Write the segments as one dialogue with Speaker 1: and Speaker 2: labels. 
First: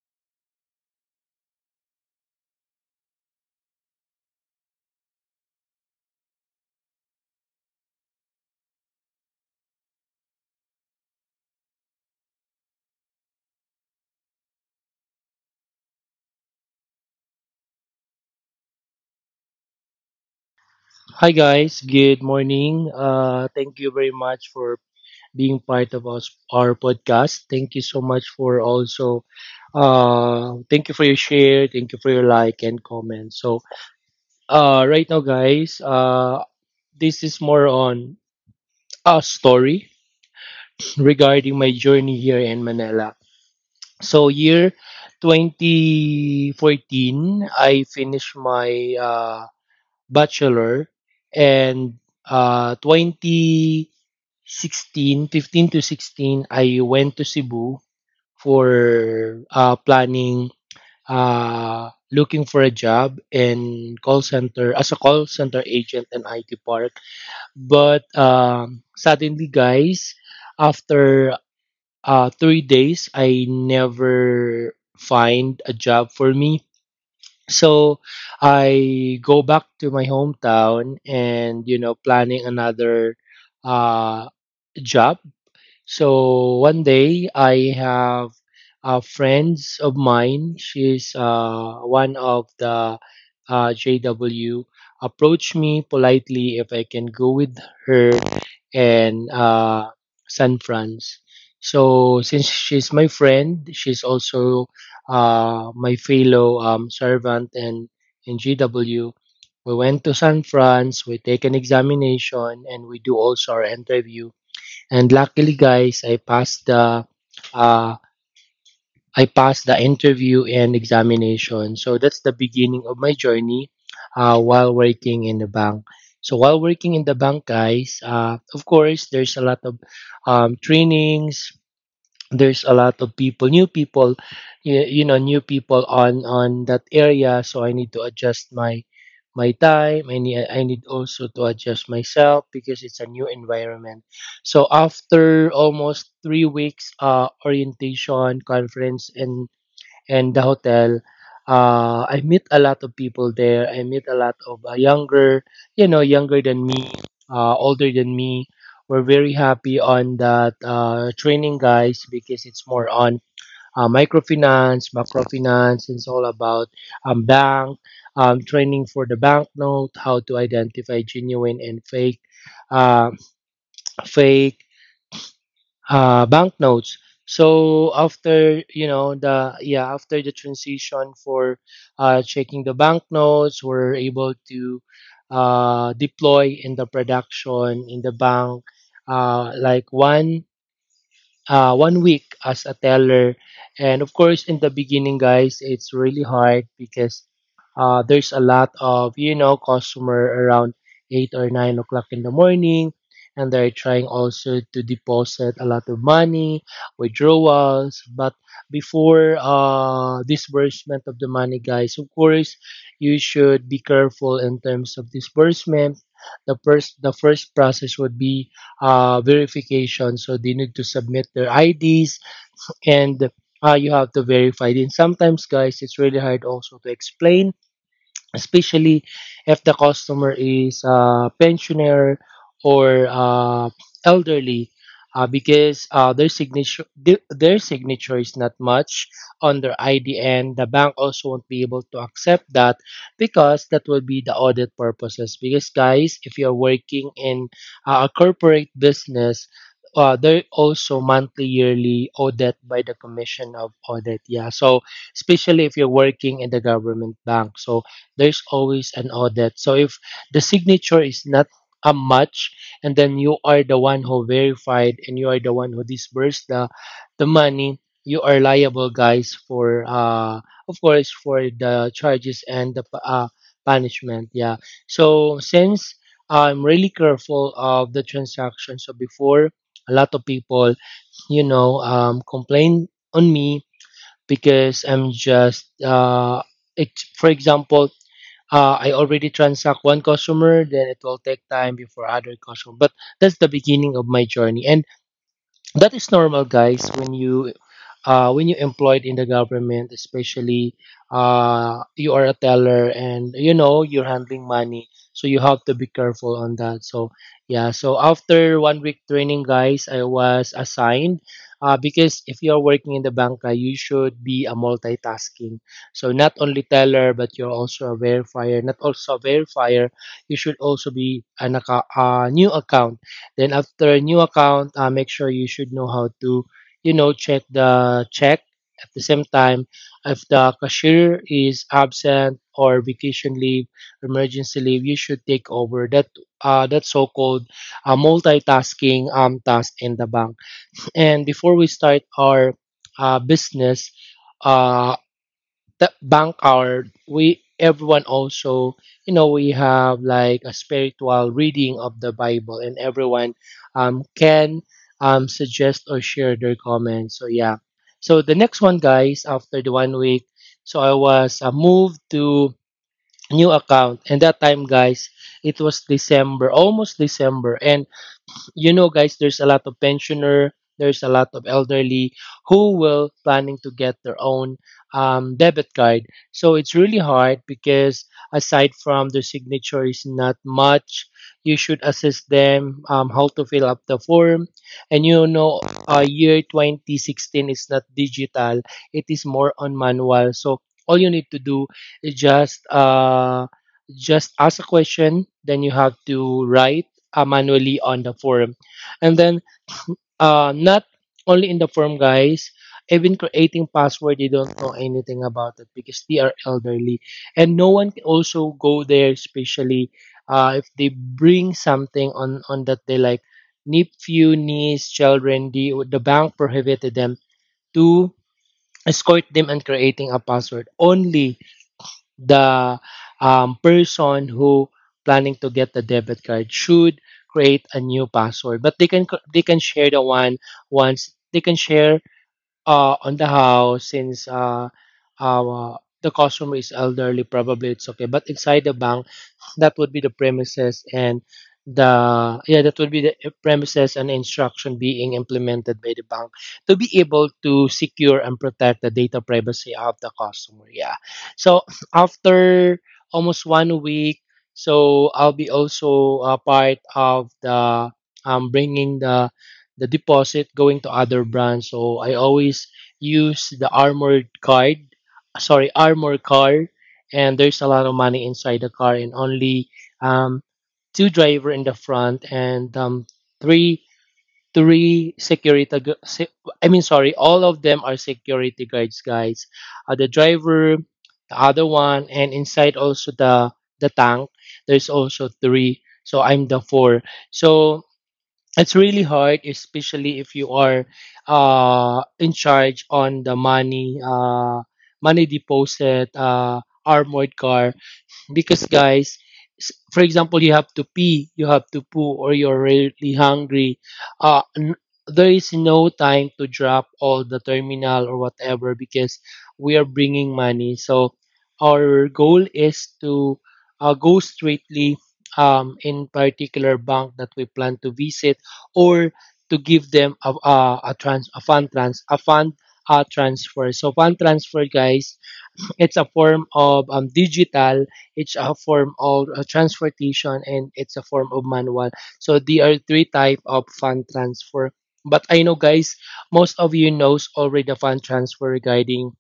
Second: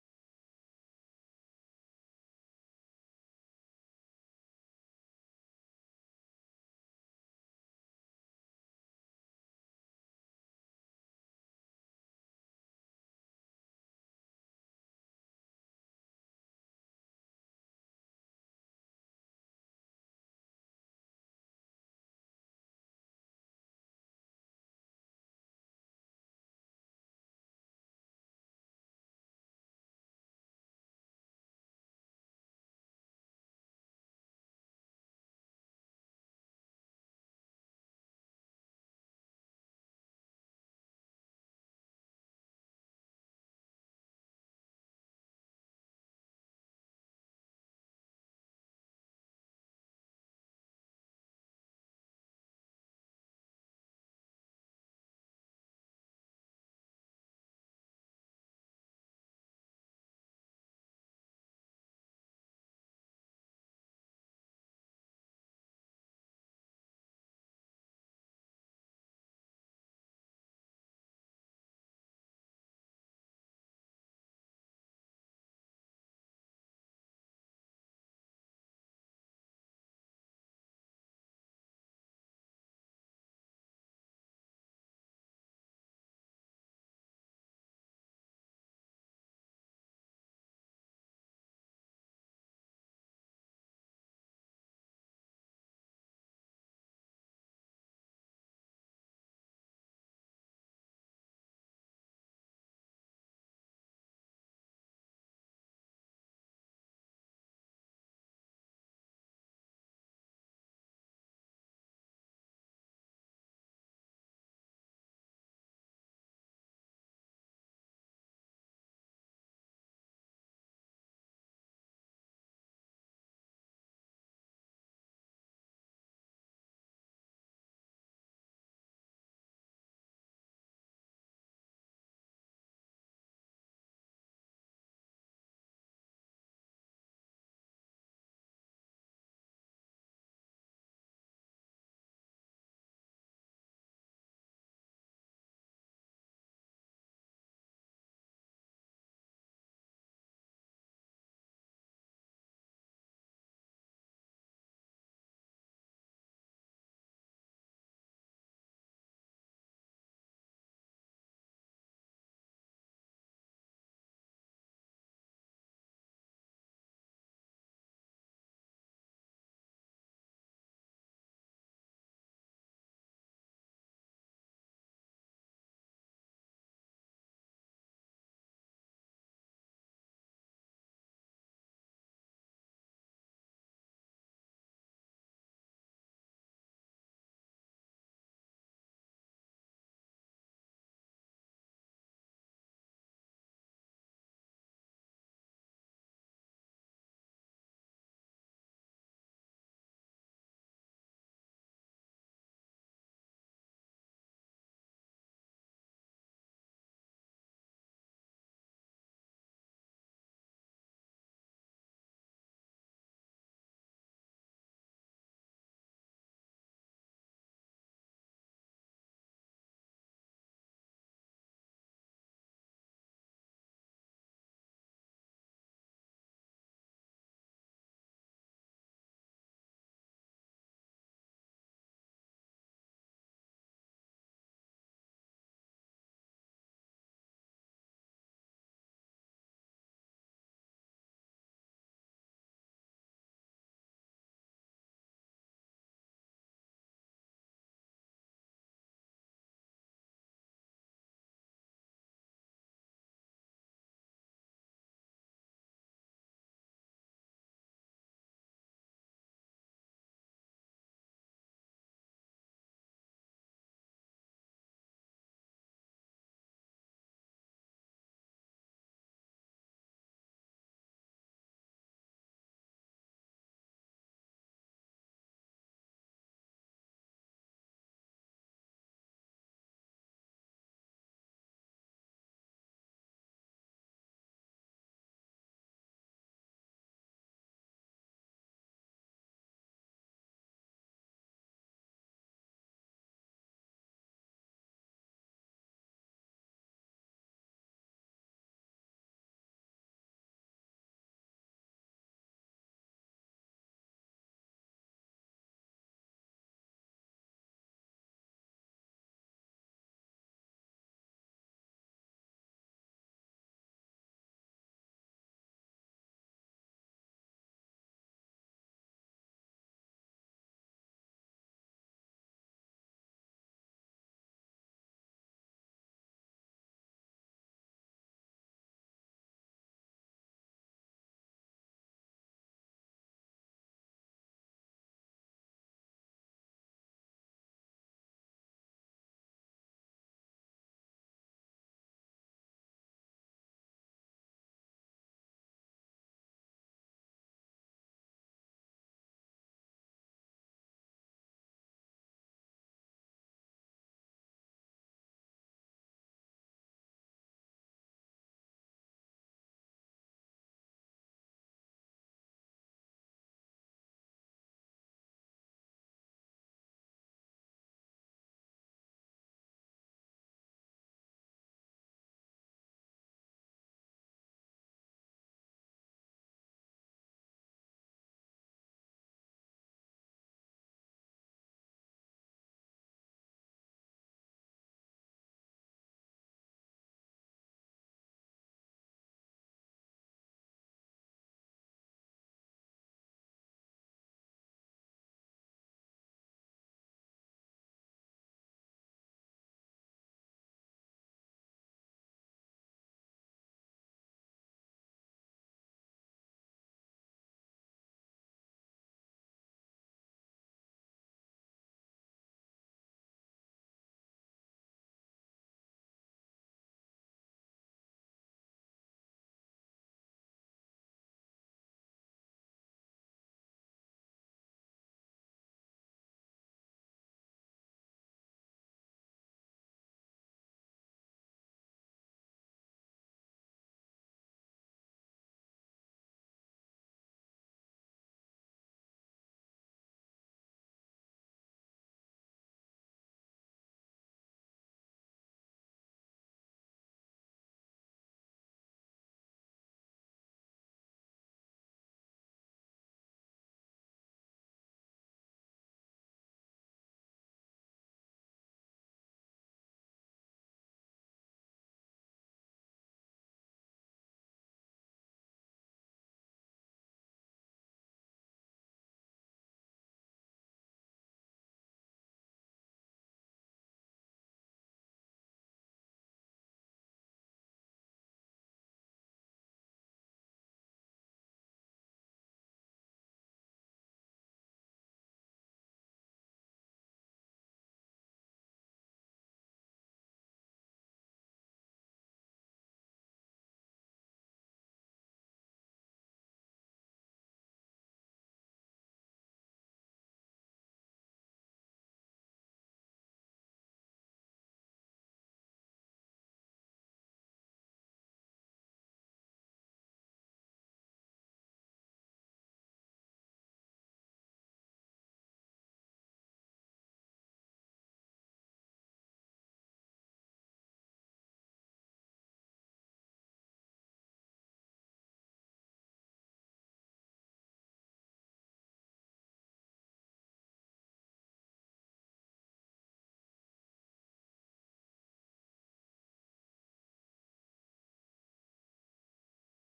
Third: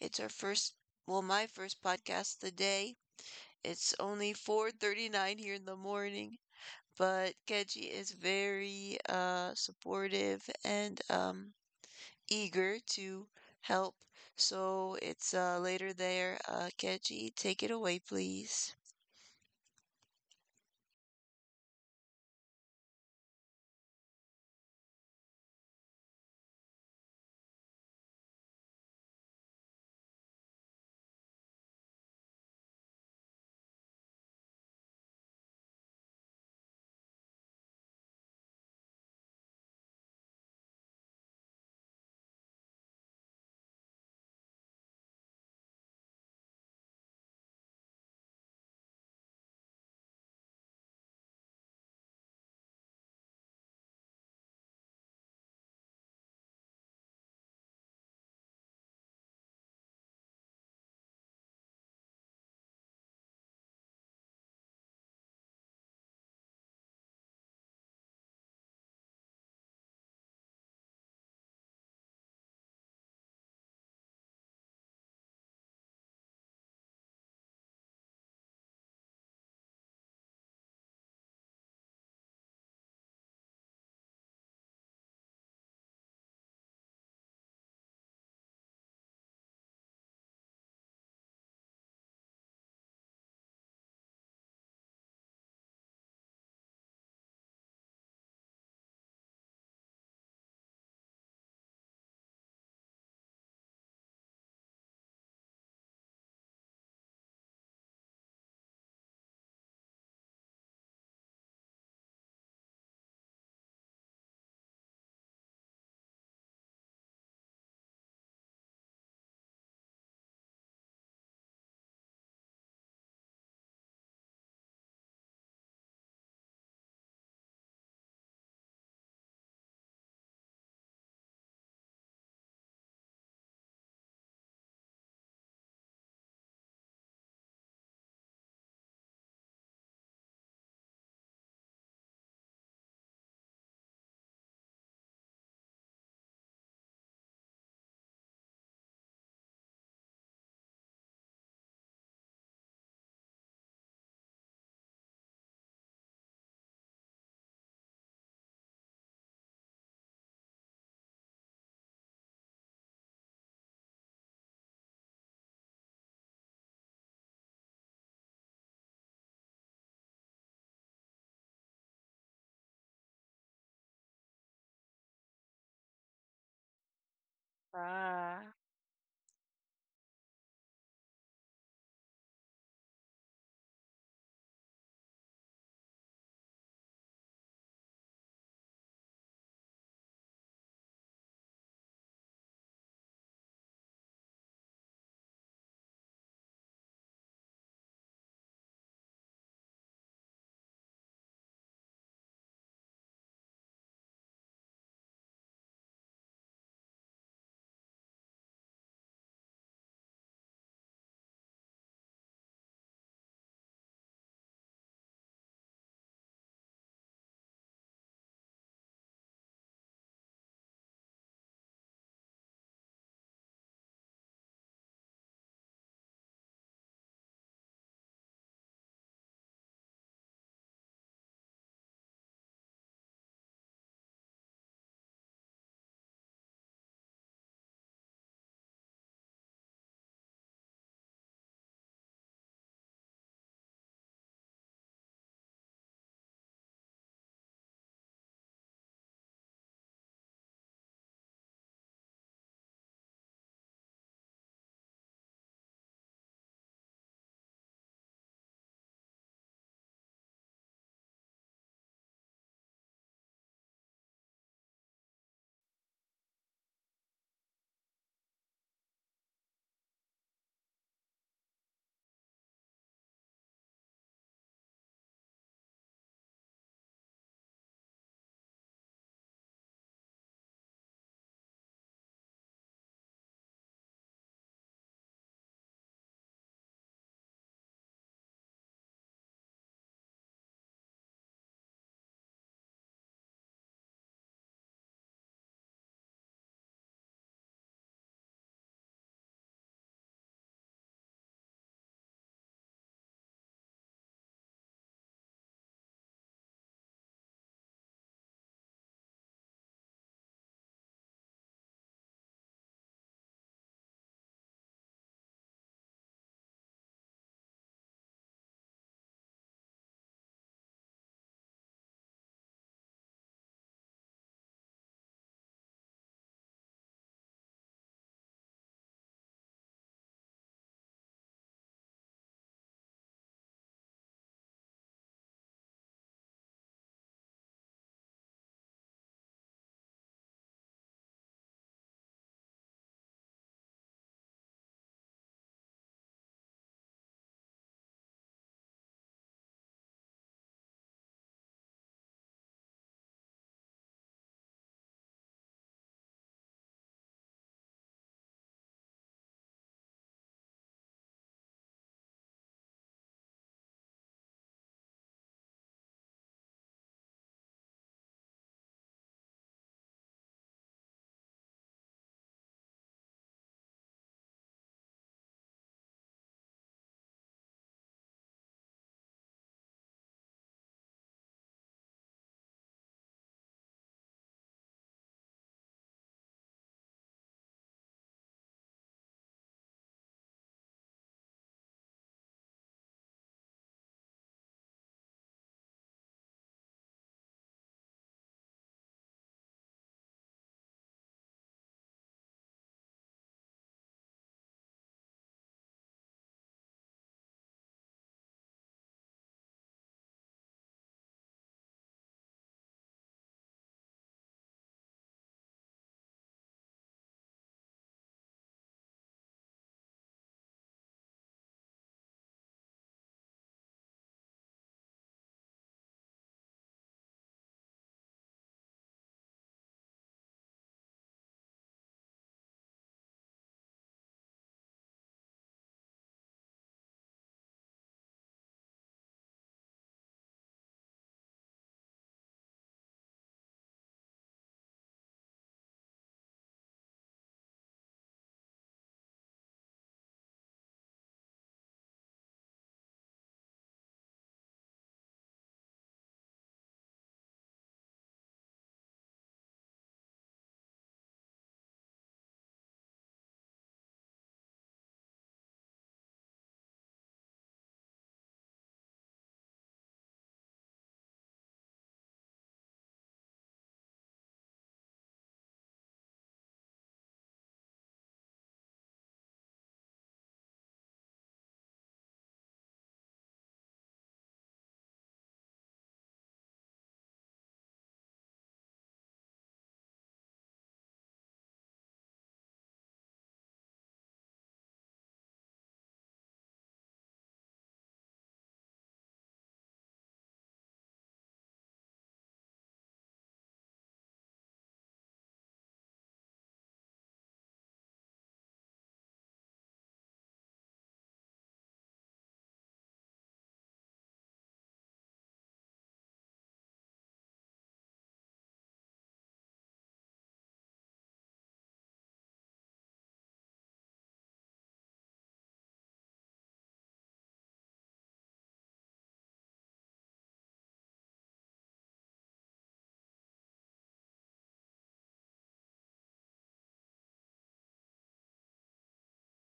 Speaker 1: It's our first, well, my first podcast of the day. It's only 4:39 here in the morning, but Kedji is very supportive and eager to help. So it's later there. Keji, take it away, please.
Speaker 2: Hi guys, good morning. Thank you very much for being part of us, our podcast. Thank you so much for also, thank you for your share, thank you for your like and comment. So, right now, guys, this is more on a story regarding my journey here in Manila. So, year 2014, I finished my Bachelor, and 2016, 15 to 16, I went to Cebu for planning, looking for a job in call center, as a call center agent in IT Park. But suddenly, guys, after 3 days, I never find a job for me. So I go back to my hometown and you know planning another uh job. So one day I have friends of mine. She's one of the JW. Approached me politely if I can go with her and San Franz. So since she's my friend, she's also my fellow servant and in GW. We went to San Franz. We take an examination and we do also our interview. And luckily, guys, I passed the uh, interview and examination. So that's the beginning of my journey, while working in the bank. So while working in the bank, guys, of course, there's a lot of trainings, there's a lot of people new people. You know new people on that area, so I need to adjust my time. I need also to adjust myself because it's a new environment. So after almost 3 weeks orientation conference and the hotel. I meet a lot of people there. I meet a lot of younger, you know, younger than me, older than me. We're very happy on that training, guys, because it's more on microfinance, macrofinance. It's all about bank training for the banknote, how to identify genuine and fake uh, fake banknotes. So
Speaker 1: Ah.
Speaker 2: after you know the yeah after the transition for checking the banknotes, we're able to deploy in the production in the bank like 1 week as a teller. And of course, in the beginning, guys, it's really hard because there's a lot of, you know, customer around 8 or 9 o'clock in the morning. And they're trying also to deposit a lot of money, withdrawals. But before disbursement of the money, guys, of course, you should be careful in terms of disbursement. The first process would be verification. So they need to submit their IDs, and you have to verify it. And sometimes, guys, it's really hard also to explain, especially if the customer is a pensioner or elderly, because their signature their signature is not much on their ID, and the bank also won't be able to accept that because that will be the audit purposes. Because guys, if you're working in a corporate business, they're also monthly yearly audit by the commission of audit, yeah. So especially if you're working in the government bank. So there's always an audit. So if the signature is not a match, and then you are the one who verified and you are the one who disbursed the money, you are liable, guys, for of course, for the charges and the punishment. Yeah. So since I'm really careful of the transaction, so before a lot of people, you know, complain on me because I'm just for example, I already transact one customer, then it will take time before other customer. But that's the beginning of my journey. And that is normal guys when you when you employed in the government, especially you are a teller and you know you're handling money, so you have to be careful on that. So yeah, so after 1 week training, guys, I was assigned, because if you're working in the banka you should be a multitasking. So not only teller, but you're also a verifier. Not also a verifier You should also be an a new account. Then after a new account, make sure you should know how to, you know, check the check. At the same time, if the cashier is absent or vacation leave, emergency leave, you should take over that so-called multitasking task in the bank. And before we start our business, uh, the bank hour, we everyone also, you know, we have like a spiritual reading of the bible, and everyone can suggest or share their comments. So yeah, so the next one guys, after the 1 week, so I was moved to new account. And that time guys, it was december, almost december. And you know guys, there's a lot of pensioner, there's a lot of elderly who will planning to get their own debit card. So it's really hard because aside from the signature is not much, you should assist them how to fill up the form. And you know, year 2016 is not digital, it is more on manual. So all you need to do is just just ask a question, then you have to write manually on the form. And then not only in the form, guys, even creating password, they don't know anything about it because they are elderly. And no one can also go there, especially if they bring something on that they like nephew, niece, children, the bank prohibited them to escort them and creating a password. Only the person who planning to get the debit card should create a new password. But they can share the one, once they can share on the house. Since uh, the customer is elderly, probably it's okay, but inside the bank that would be the premises and the yeah that would be the premises and instruction being implemented by the bank to be able to secure and protect the data privacy of the customer, yeah. So after almost 1 week, so I'll be also a part of the bringing the deposit going to other brands. So I always use the armored card, sorry armor car. And there's a lot of money inside the car, and only um, two driver in the front, and three three I mean sorry, all of them are security guards, guys, the driver, the other one, and inside also the tank there's also three, so I'm the four. So it's really hard, especially if you are in charge on the money, money deposit armored car. Because guys, for example, you have to pee, you have to poo, or you're really hungry, uh n- there is no time to drop all the terminal or whatever because we are bringing money. So our goal is to go straightly in particular bank that we plan to visit, or to give them a fund transfer. So fund transfer guys, it's a form of digital, it's a form of transportation, and it's a form of manual. So there are three type of fund transfer. But I know guys, most of you knows already the fund transfer regarding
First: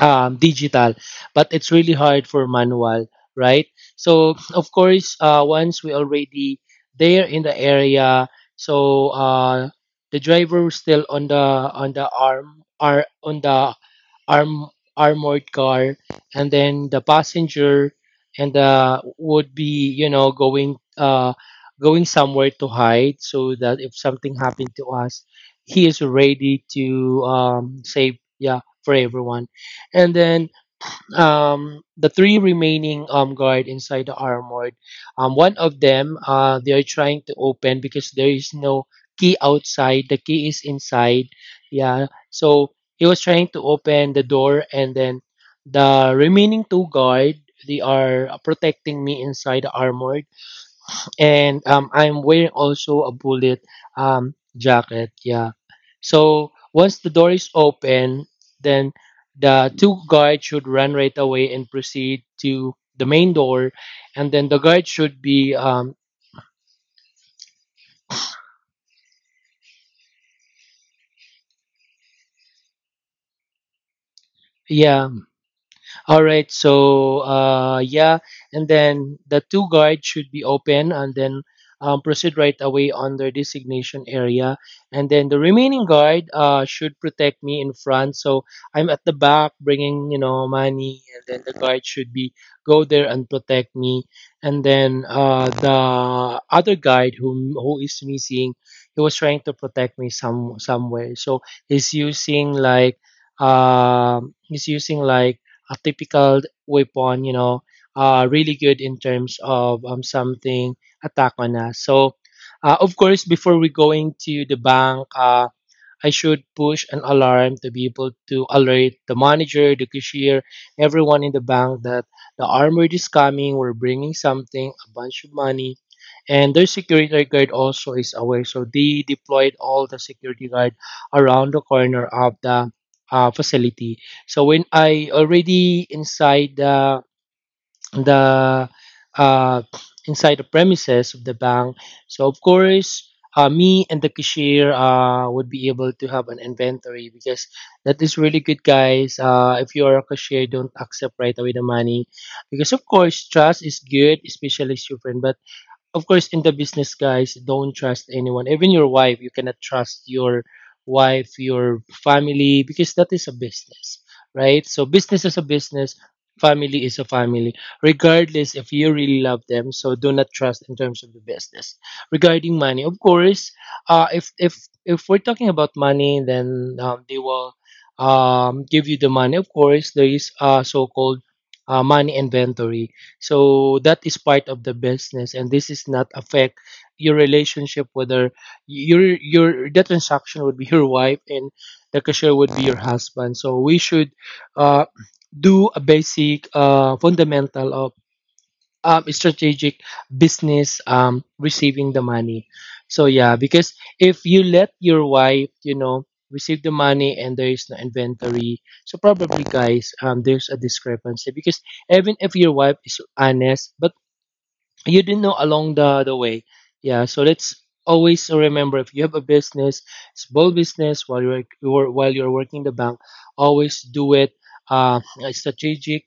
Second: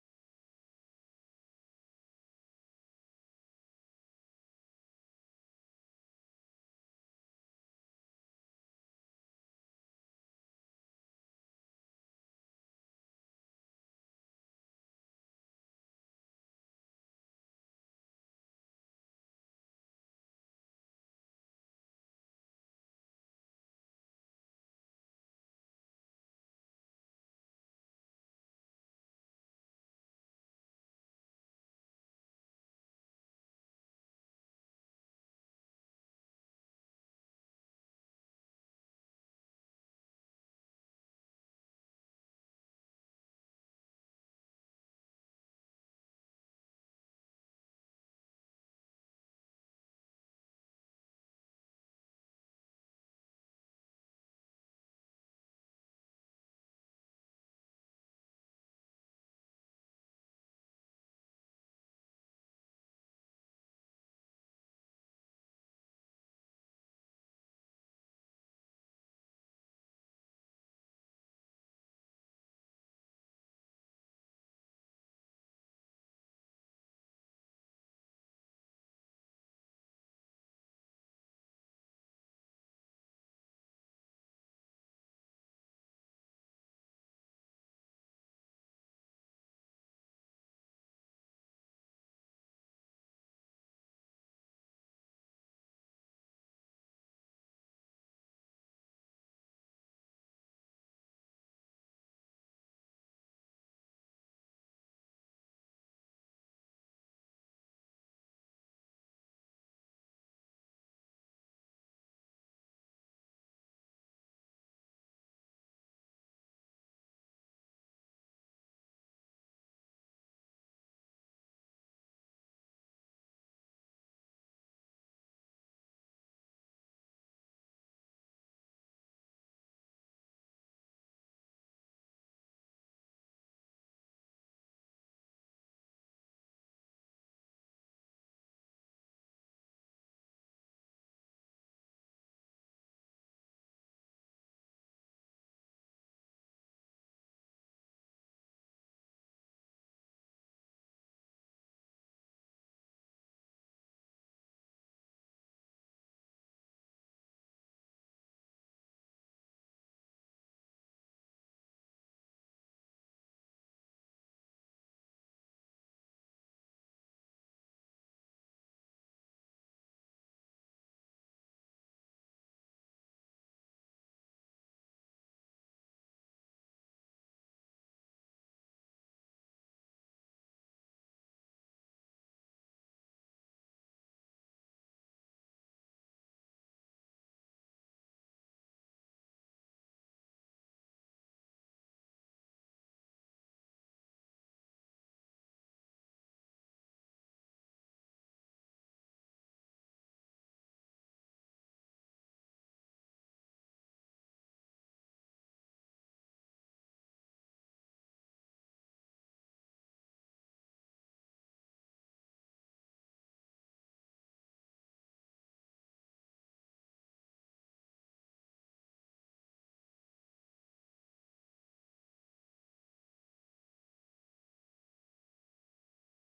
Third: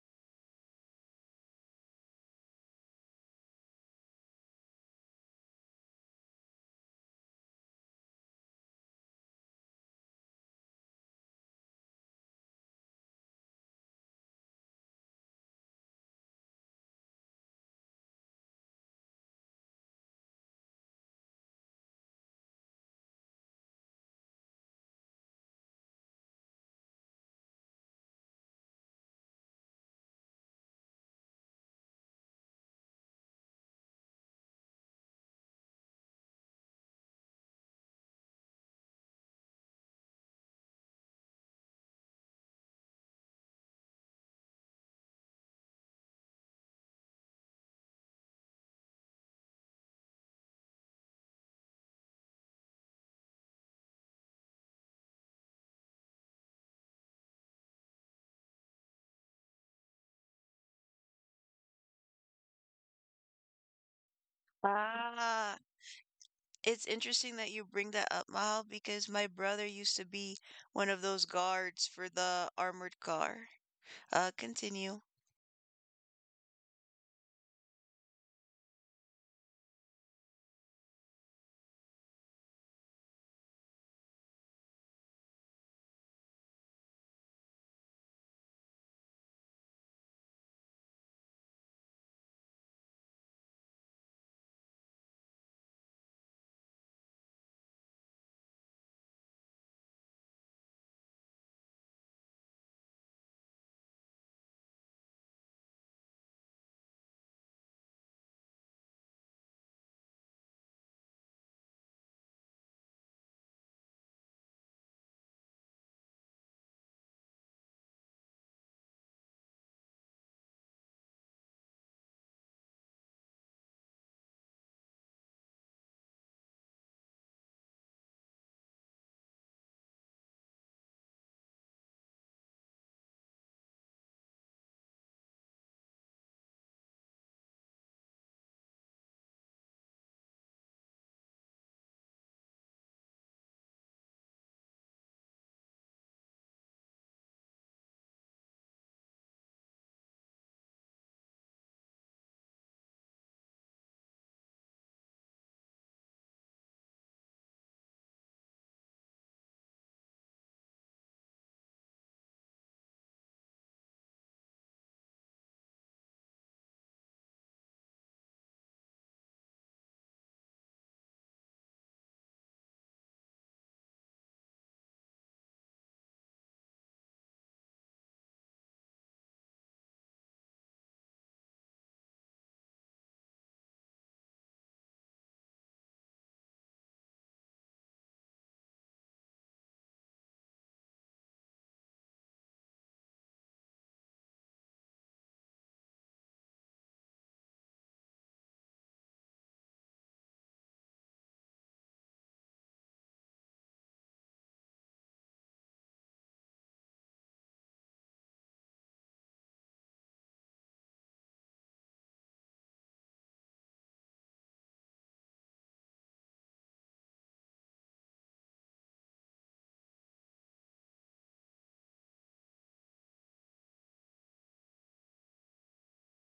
Speaker 2: digital, but it's really hard for manual, right? So of course, once we already there in the area, so the driver still on the arm, armored car. And then the passenger and would be you know going going somewhere to hide so that if something happened to us, he is ready to save yeah for everyone. And then the three remaining guard inside the armored. One of them they are trying to open because there is no key outside. The key is inside. Yeah. So he was trying to open the door, and then the remaining two guard, they are protecting me inside the armored. And I'm wearing also a bullet jacket. Yeah. So once the door is open, then the two guards should run right away and proceed to the main door, and then the guard should
Speaker 1: Ah,
Speaker 2: be
Speaker 1: it's interesting that you bring that up, Mahal, because my brother used to be one of those guards for the armored car. Continue.
Speaker 2: yeah All right. So and then the two guards should be open, and then proceed right away on their designation area, and then the remaining guard should protect me in front. So I'm at the back, bringing you know money, and then the guard should be go there and protect me. And then the other guard who is missing, he was trying to protect me somewhere. So he's using like a typical weapon, you know, really good in terms of something attack on us. Of course, before we going to the bank, I should push an alarm to be able to alert the manager, the cashier, everyone in the bank that the armored is coming, we're bringing something, a bunch of money. And their security guard also is aware. So they deployed all the security guard around the corner of the facility. So when I already inside the the uh, inside the premises of the bank. So of course, me and the cashier would be able to have an inventory because that is really good, guys. If you are a cashier, don't accept right away the money because of course trust is good, especially as your friend. But of course in the business, guys, don't trust anyone, even your wife. You cannot trust your wife, your family, because that is a business, right? So business is a business, family is a family, regardless if you really love them. So do not trust in terms of the business regarding money. Of course, if if we're talking about money, then they will give you the money. Of course, there is a so-called money inventory. So that is part of the business, and this is not affect your relationship. Whether your the transaction would be your wife and the cashier would be your husband. So we should uh, do a basic fundamental, strategic business, receiving the money. So yeah, because if you let your wife, you know, receive the money and there is no inventory, so probably, guys, there's a discrepancy because even if your wife is honest, but you didn't know along the way. Yeah, so let's always remember, if you have a business, small business while you're working the bank, always do it uh, strategic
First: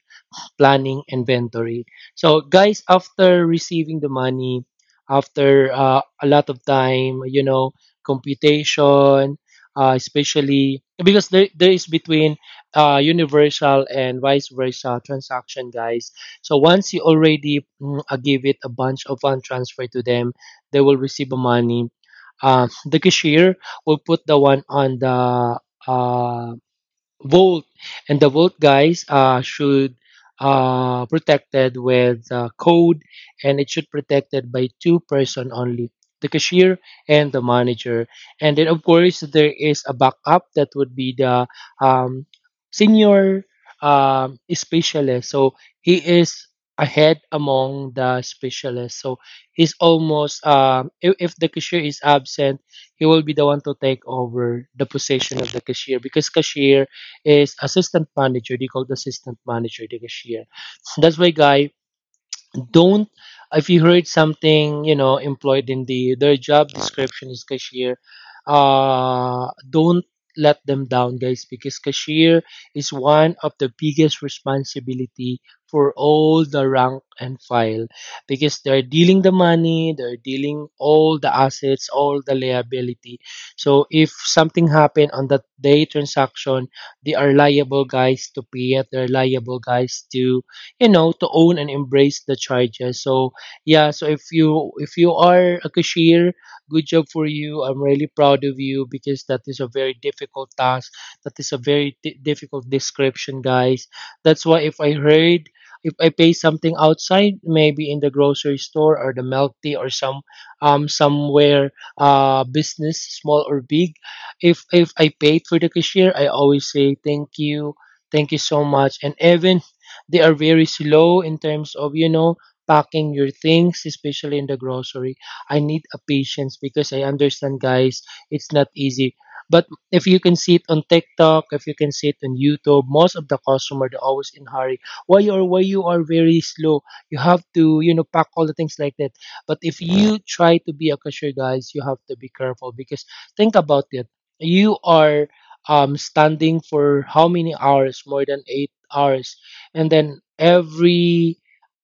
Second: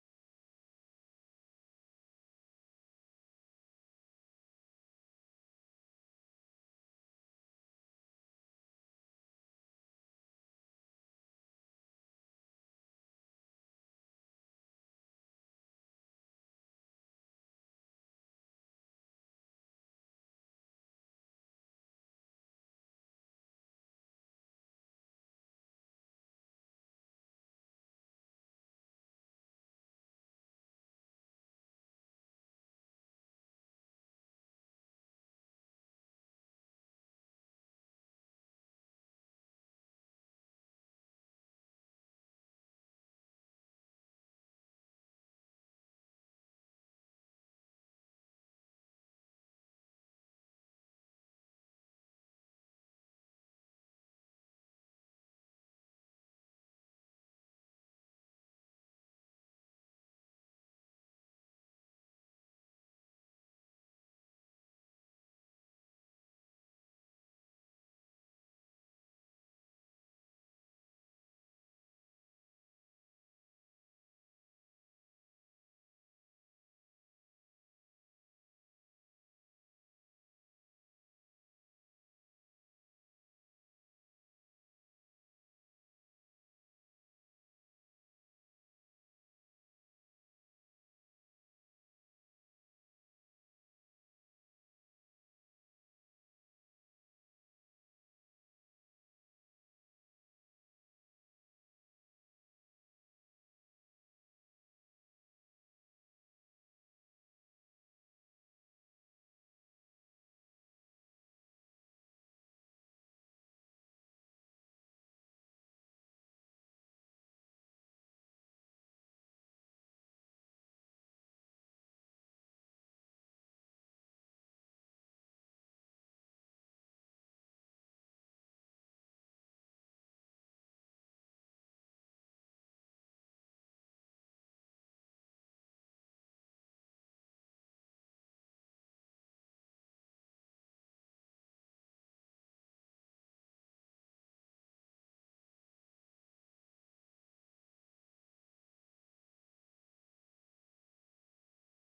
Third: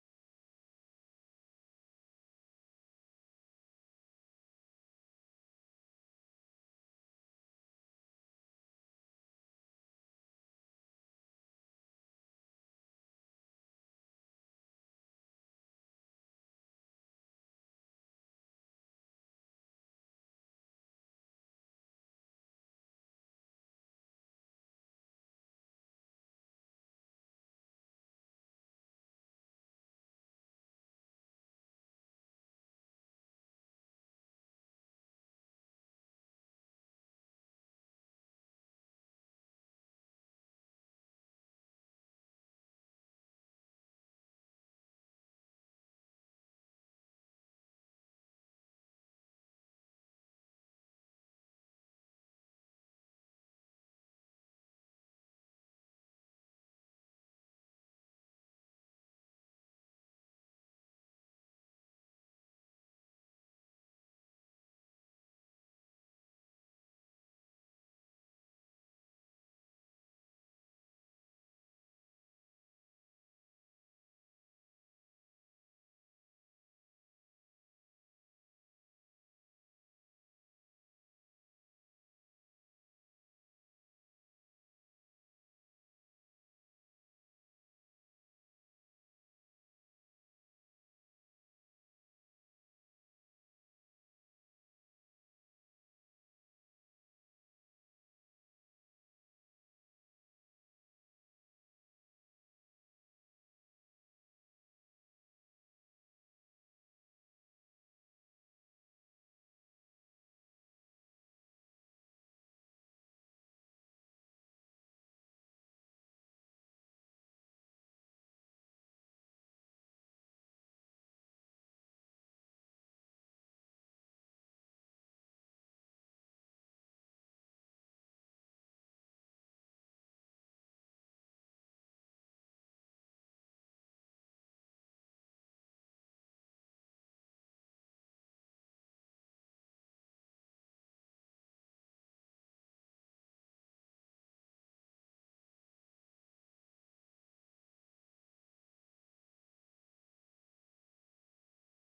Speaker 2: planning inventory. So, guys, after receiving the money, after a lot of time, you know, computation, especially because there is between universal and vice versa transaction, guys. So, once you already give it a bunch of fund transfer to them, they will receive the money. The cashier will put the one on the uh, Volt, and the Volt, guys, should protected with code, and it should protected by two person only, the cashier and the manager. And then of course there is a backup that would be the um, senior specialist. So he is ahead among the specialists. So he's almost, if the cashier is absent, he will be the one to take over the position of the cashier, because cashier is assistant manager. They call the assistant manager the cashier. That's why, guy, don't, if you heard something, you know, employed in the their job description is cashier, don't let them down, guys, because cashier is one of the biggest responsibility for all the rank and file, because they're dealing the money, they're dealing all the assets, all the liability. So if something happened on that day transaction, they are liable, guys, to pay it. They're liable, guys, to, you know, to own and embrace the charges. So yeah, so if you are a cashier, good job for you, I'm really proud of you, because that is a very difficult task. That is a very difficult description, guys. That's why if I heard, if I pay something outside, maybe in the grocery store or the milk tea or some, somewhere, business, small or big, if I paid for the cashier, I always say thank you. Thank you so much. And even they are very slow in terms of, you know, packing your things, especially in the grocery. I need a patience because I understand, guys, it's not easy. But if you can see it on TikTok, if you can see it on YouTube, most of the customer they're always in hurry. Why you are very slow? You have to, you know, pack all the things like that. But if you try to be a cashier, guys, you have to be careful because think about it. You are standing for how many hours? More than 8 hours, and then every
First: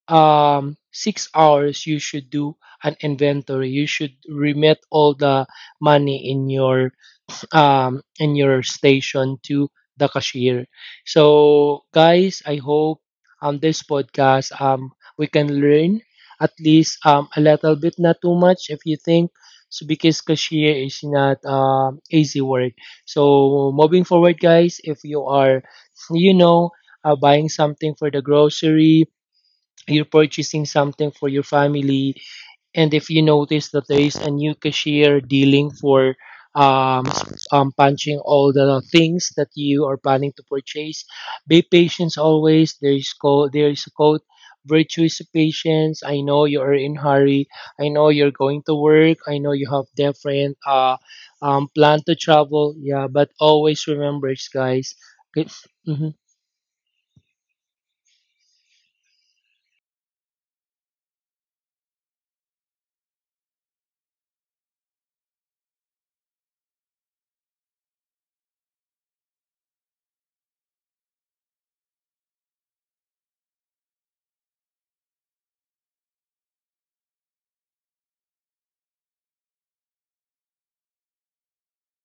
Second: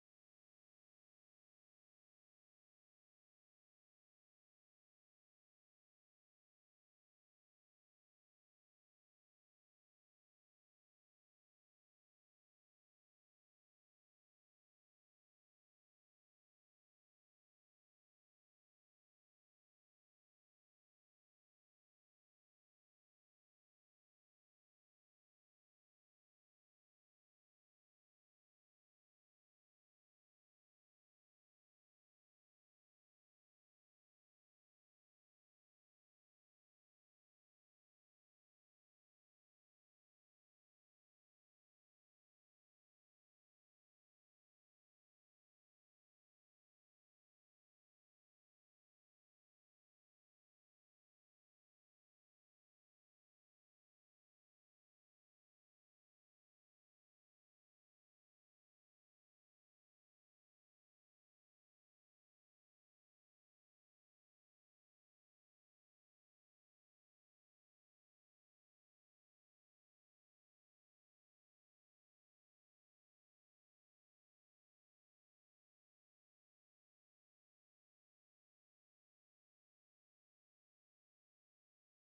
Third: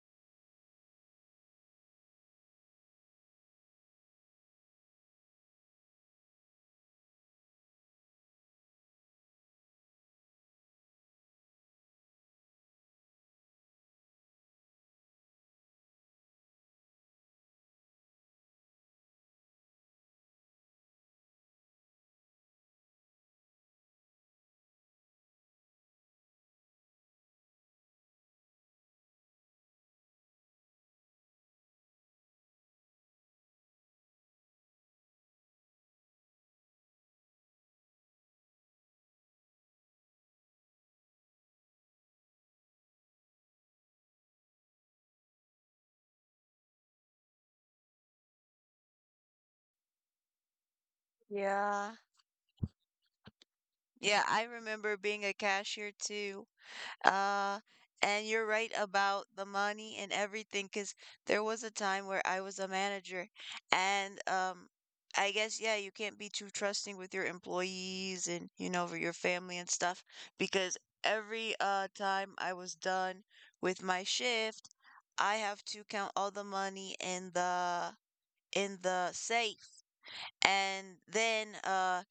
Speaker 2: 6 hours you should do an inventory. You should remit all the money in your and your station to the cashier. So, guys, I hope this podcast, we can learn at least a little bit, not too much if you think. So, because cashier is not easy word. So, moving forward, guys, if you are, you know, buying something for the grocery, you're purchasing something for your family, and if you notice that there is a new cashier dealing for, punching all the things that you are planning to purchase, be patient always. There is code. There is a code. Virtue is patience. I know you are in hurry. I know you're going to work. I know you have different
Speaker 1: Yeah.
Speaker 2: plan to travel. Yeah, but always
Speaker 1: Yeah,
Speaker 2: remember,
Speaker 1: I
Speaker 2: guys.
Speaker 1: remember being a
Speaker 2: Okay.
Speaker 1: cashier
Speaker 2: Mhm.
Speaker 1: too. Uh, and you're right about the money and everything, because there was a time where I was a manager, and I guess yeah, you can't be too trusting with your employees, and you know, for your family and stuff, because every time I was done with my shift, I have to count all the money in the safe, and then uh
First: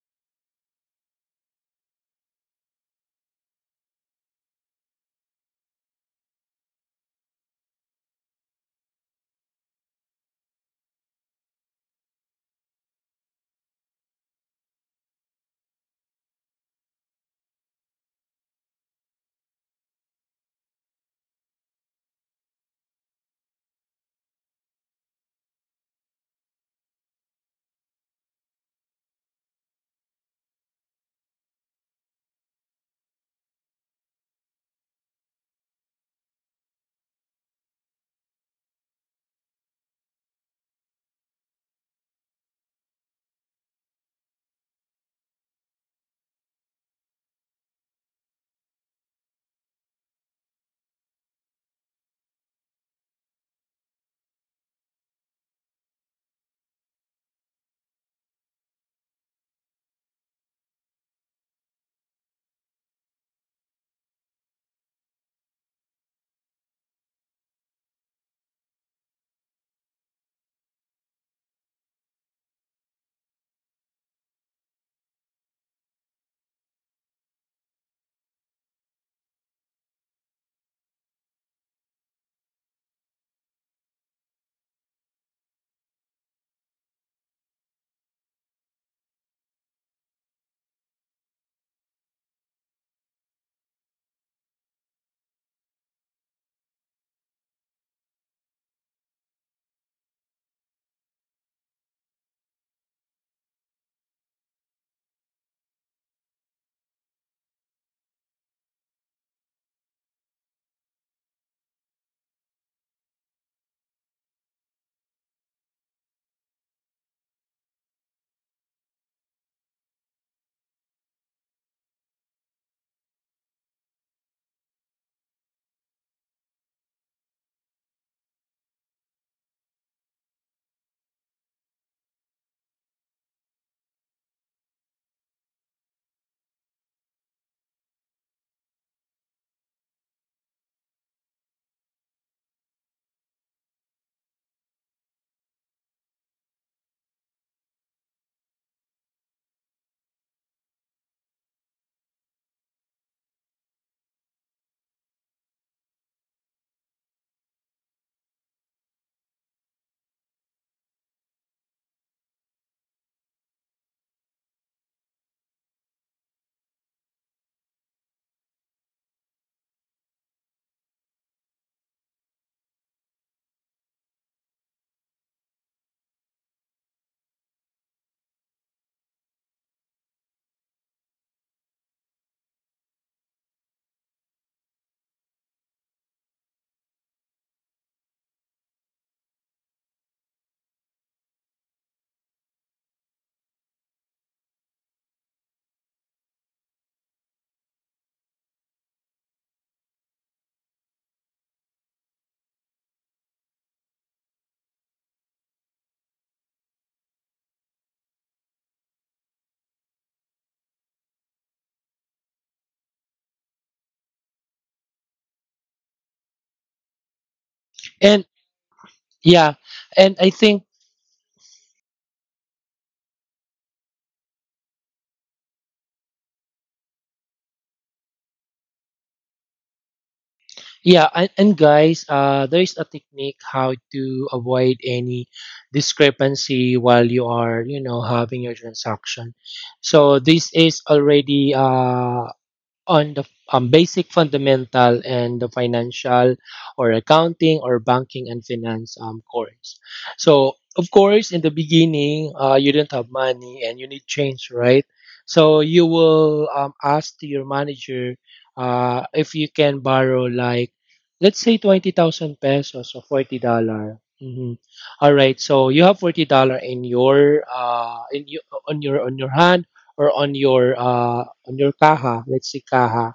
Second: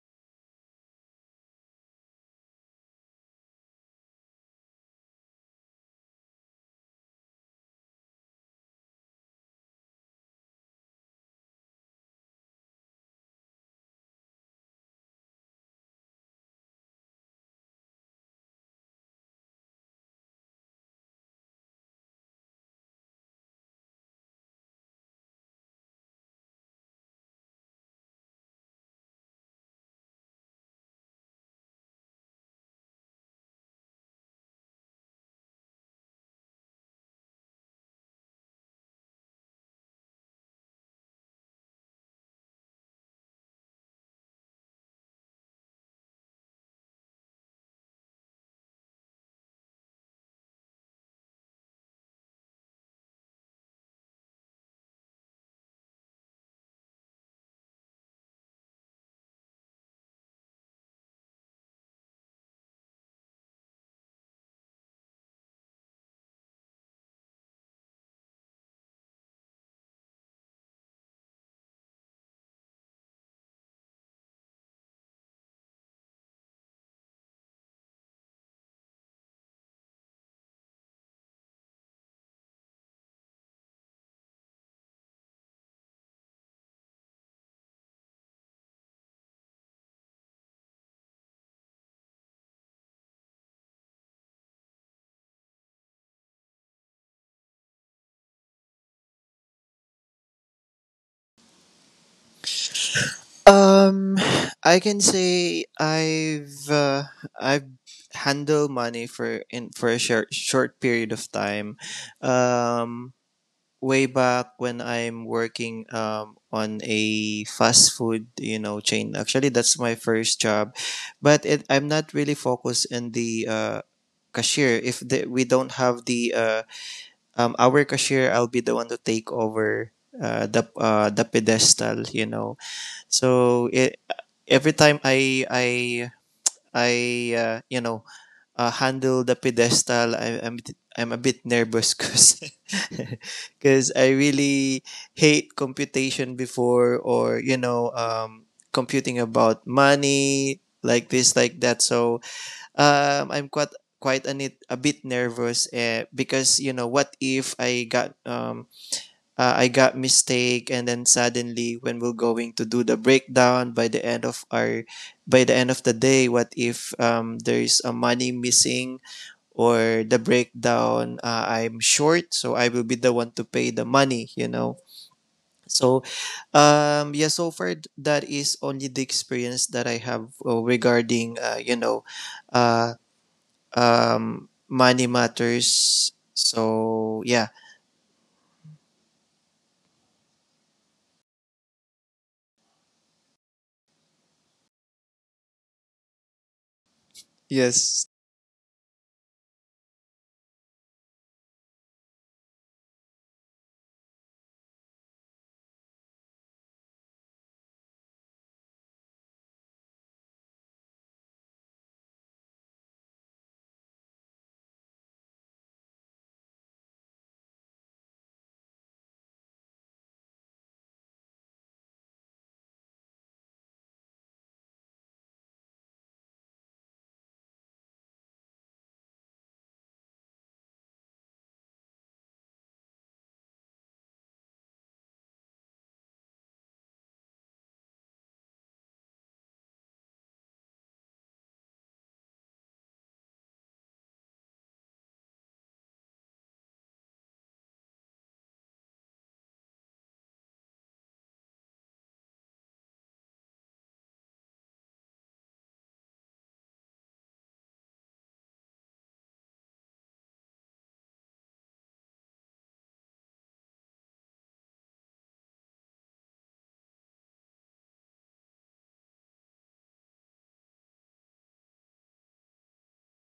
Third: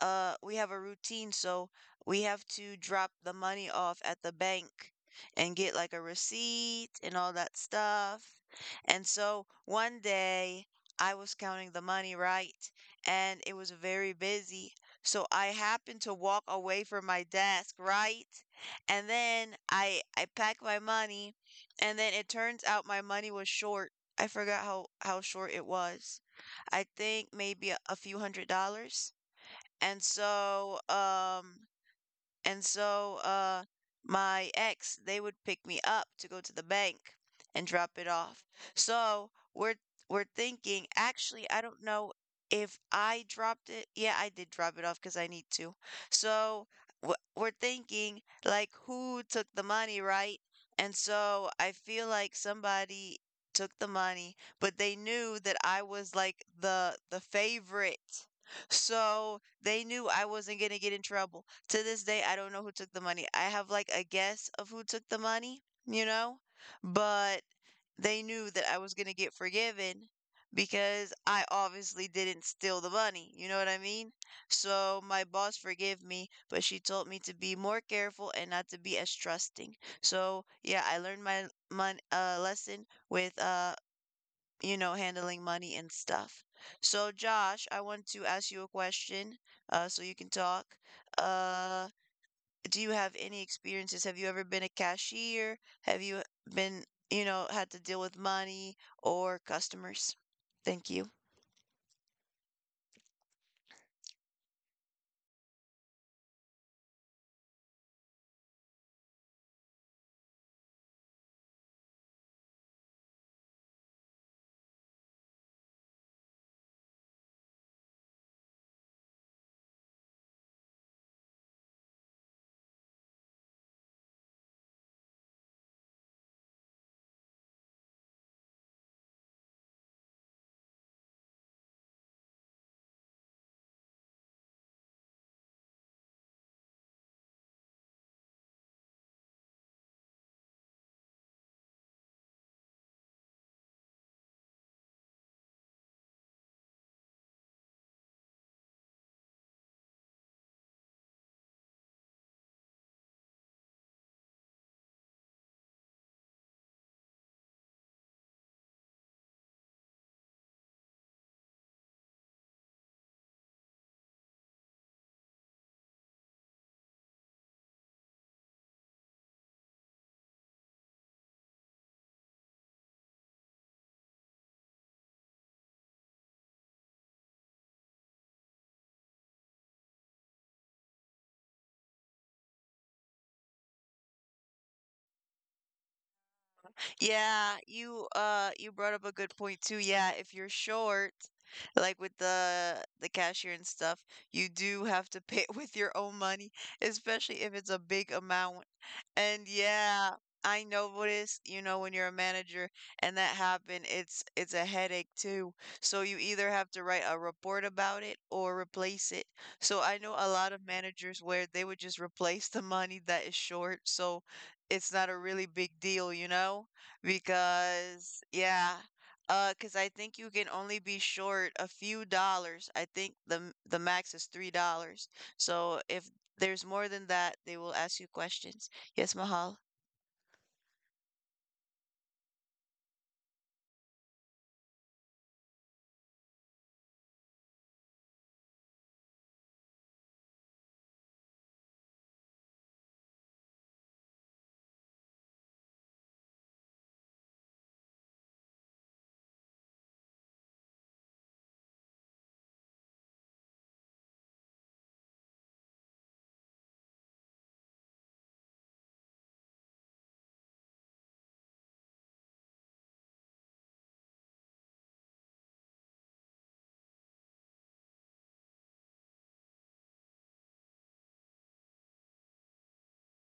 Speaker 1: uh we have a routine, so we have to drop the money off at the bank and get like a receipt and all that stuff. And so one day I was counting the money, right, and it was very busy. So I happened to walk away from my desk, right? And then I packed my money, and then it turns out my money was short. I forgot how short it was. I think maybe a few $100s. And so, um, and so my ex, they would pick me up to go to the bank and drop it off. So we're thinking, actually, I don't know if I dropped it. Yeah, I did drop it off because I need to. So we're thinking like who took the money, right? And so I feel like somebody took the money, but they knew that I was like the favorite. So they knew I wasn't gonna get in trouble. To this day, I don't know who took the money. I have like a guess of who took the money, you know, but they knew that I was going to get forgiven because I obviously didn't steal the money. You know what I mean? So my boss forgave me, but she told me to be more careful and not to be as trusting. So yeah, I learned my mon lesson with you know, handling money and stuff. So Josh, I want to ask you a question so you can talk. Uh, do you have any experiences? Have you ever been a cashier? Have you been, you know, had to deal with money or customers? Thank you.
Speaker 3: Um, I can say I've handled money for in for a short period of time. Um, Way back when I'm working on a fast food chain. Actually, that's my first job, but it, I'm not really focused in the cashier. If the, we don't have the our cashier, I'll be the one to take over the pedestal. You know so it, every time I you know handle the pedestal, I'm a bit nervous because because I really hate computation before or computing about money like this like that. So I'm quite a, a bit nervous because you know what if I got I got mistake and then suddenly when we're going to do the breakdown by the end of our by the end of the day, what if there's a money missing or the breakdown I'm short, so I will be the one to pay the money, you know. So yeah, so far that is only the experience that I have regarding uh money matters, so
Speaker 1: Yeah,
Speaker 3: yeah.
Speaker 1: you you brought up a good point too. Yeah, if you're short, like with the cashier and stuff, you do have to pay with your own money, especially if it's a big
Speaker 3: Yes.
Speaker 1: amount. And yeah, I noticed, you know, when you're a manager and that happened, it's a headache too. So you either have to write a report about it or replace it. So I know a lot of managers where they would just replace the money that is short, so it's not a really big deal, you know? Because
Speaker 2: And
Speaker 1: yeah,
Speaker 2: yeah,
Speaker 1: cause I think you
Speaker 2: and I
Speaker 1: can only
Speaker 2: think
Speaker 1: be short a few dollars. I think the the max is $3. So if there's more than that, they will ask you questions. Yes, Mahal.
Speaker 2: Yeah, and guys, there is a technique how to avoid any discrepancy while you are, you know, having your transaction. So this is already on the basic fundamental and the financial or accounting or banking and finance course. So, of course, in the beginning, you don't have money and you need change, right? So, you will ask to your manager if you can borrow, like, let's say 20,000 pesos or $40. Mhm. All right, so you have $40 in your in you on your hand, or on your under Kaha, let's see Kaha.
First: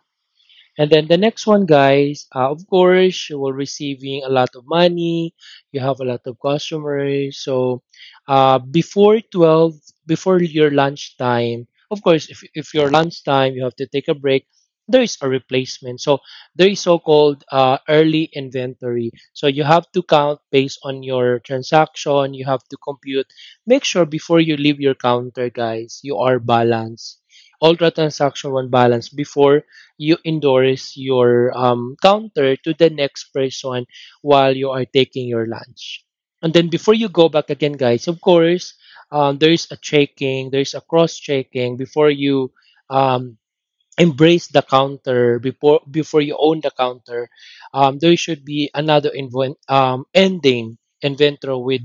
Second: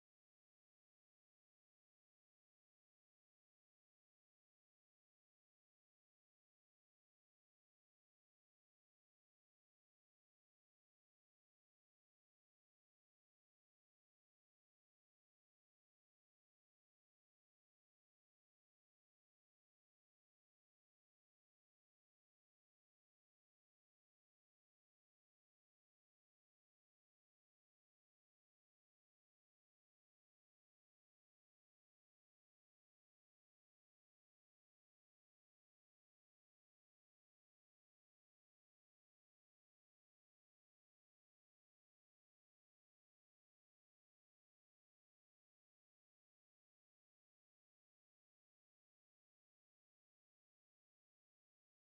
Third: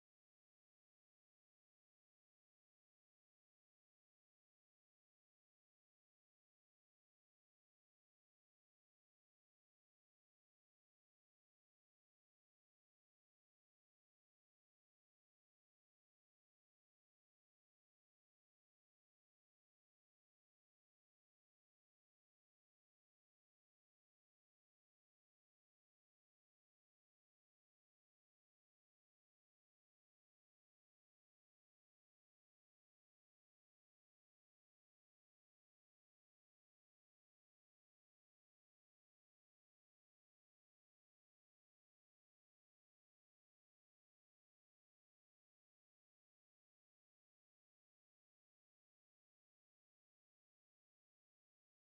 Speaker 2: And then the next one, guys, of course, you will receiving a lot of money. You have a lot of customers. So, before 12, before your lunchtime, of course, if your lunchtime, you have to take a break, there is a replacement. So, there is so-called early inventory. So, you have to count based on your transaction. You have to compute. Make sure before you leave your counter, guys, you are balanced. All transaction one balance before you endorse your counter to the next person while you are taking your lunch. And then before you go back again, guys, of course, there is a checking, there is a cross checking before you um, embrace the counter, before you own the counter, there should be another ending inventor with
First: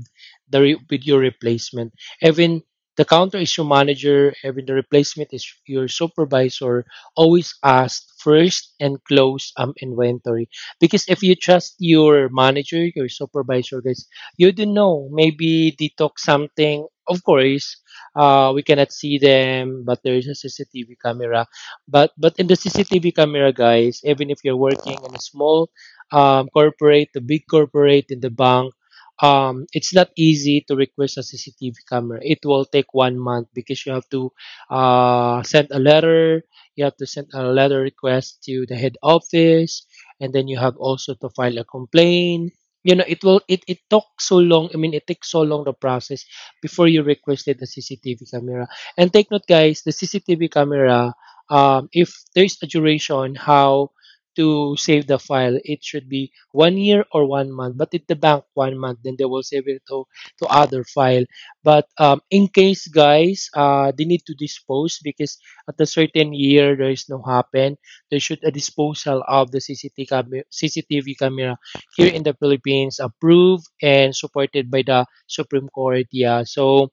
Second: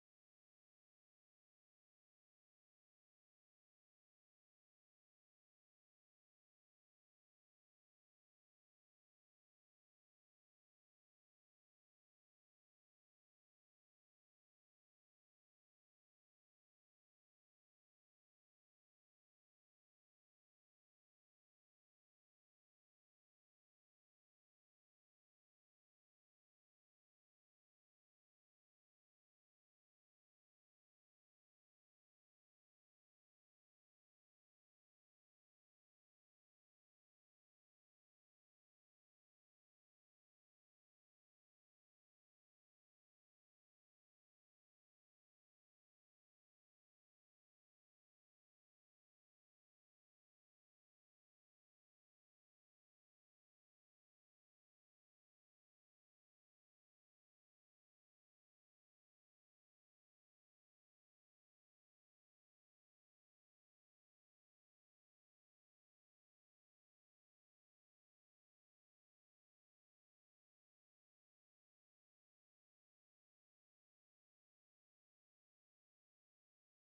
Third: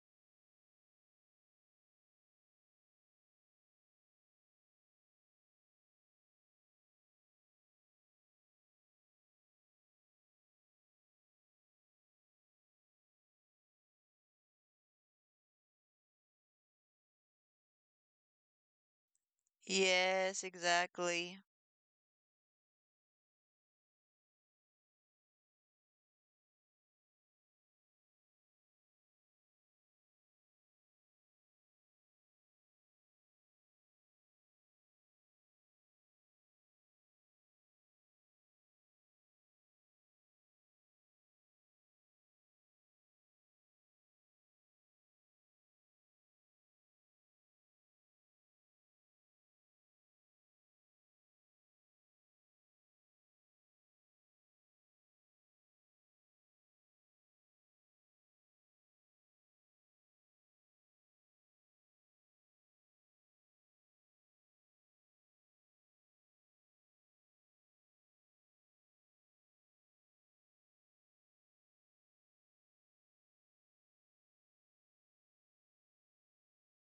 Speaker 2: with your replacement. Even the counter is your manager, even the replacement is your supervisor, always ask first and close inventory. Because if you trust your manager, your supervisor, guys, you don't know, maybe they talk something. Of course, we cannot see them, but there is a
Speaker 1: Yes,
Speaker 2: cctv
Speaker 1: exactly.
Speaker 2: camera. But in the CCTV camera, guys, even if you're working in a small corporate, a big corporate in the bank, it's not easy to request a CCTV camera. It will take 1 month because you have to send a letter. You have to send a letter request to the head office, and then you have also to file a complaint. You know, it will it it took so long. I mean, it takes so long the process before you requested the CCTV camera. And take note, guys, the CCTV camera, if there's a duration how to save the file, it should be 1 year or 1 month. But if the bank 1 month, then they will save it to other file. But in case, guys, they need to dispose, because at a certain year there is no happen, there should a disposal of the CCTV camera here in the Philippines, approved and supported by the Supreme Court. Yeah, so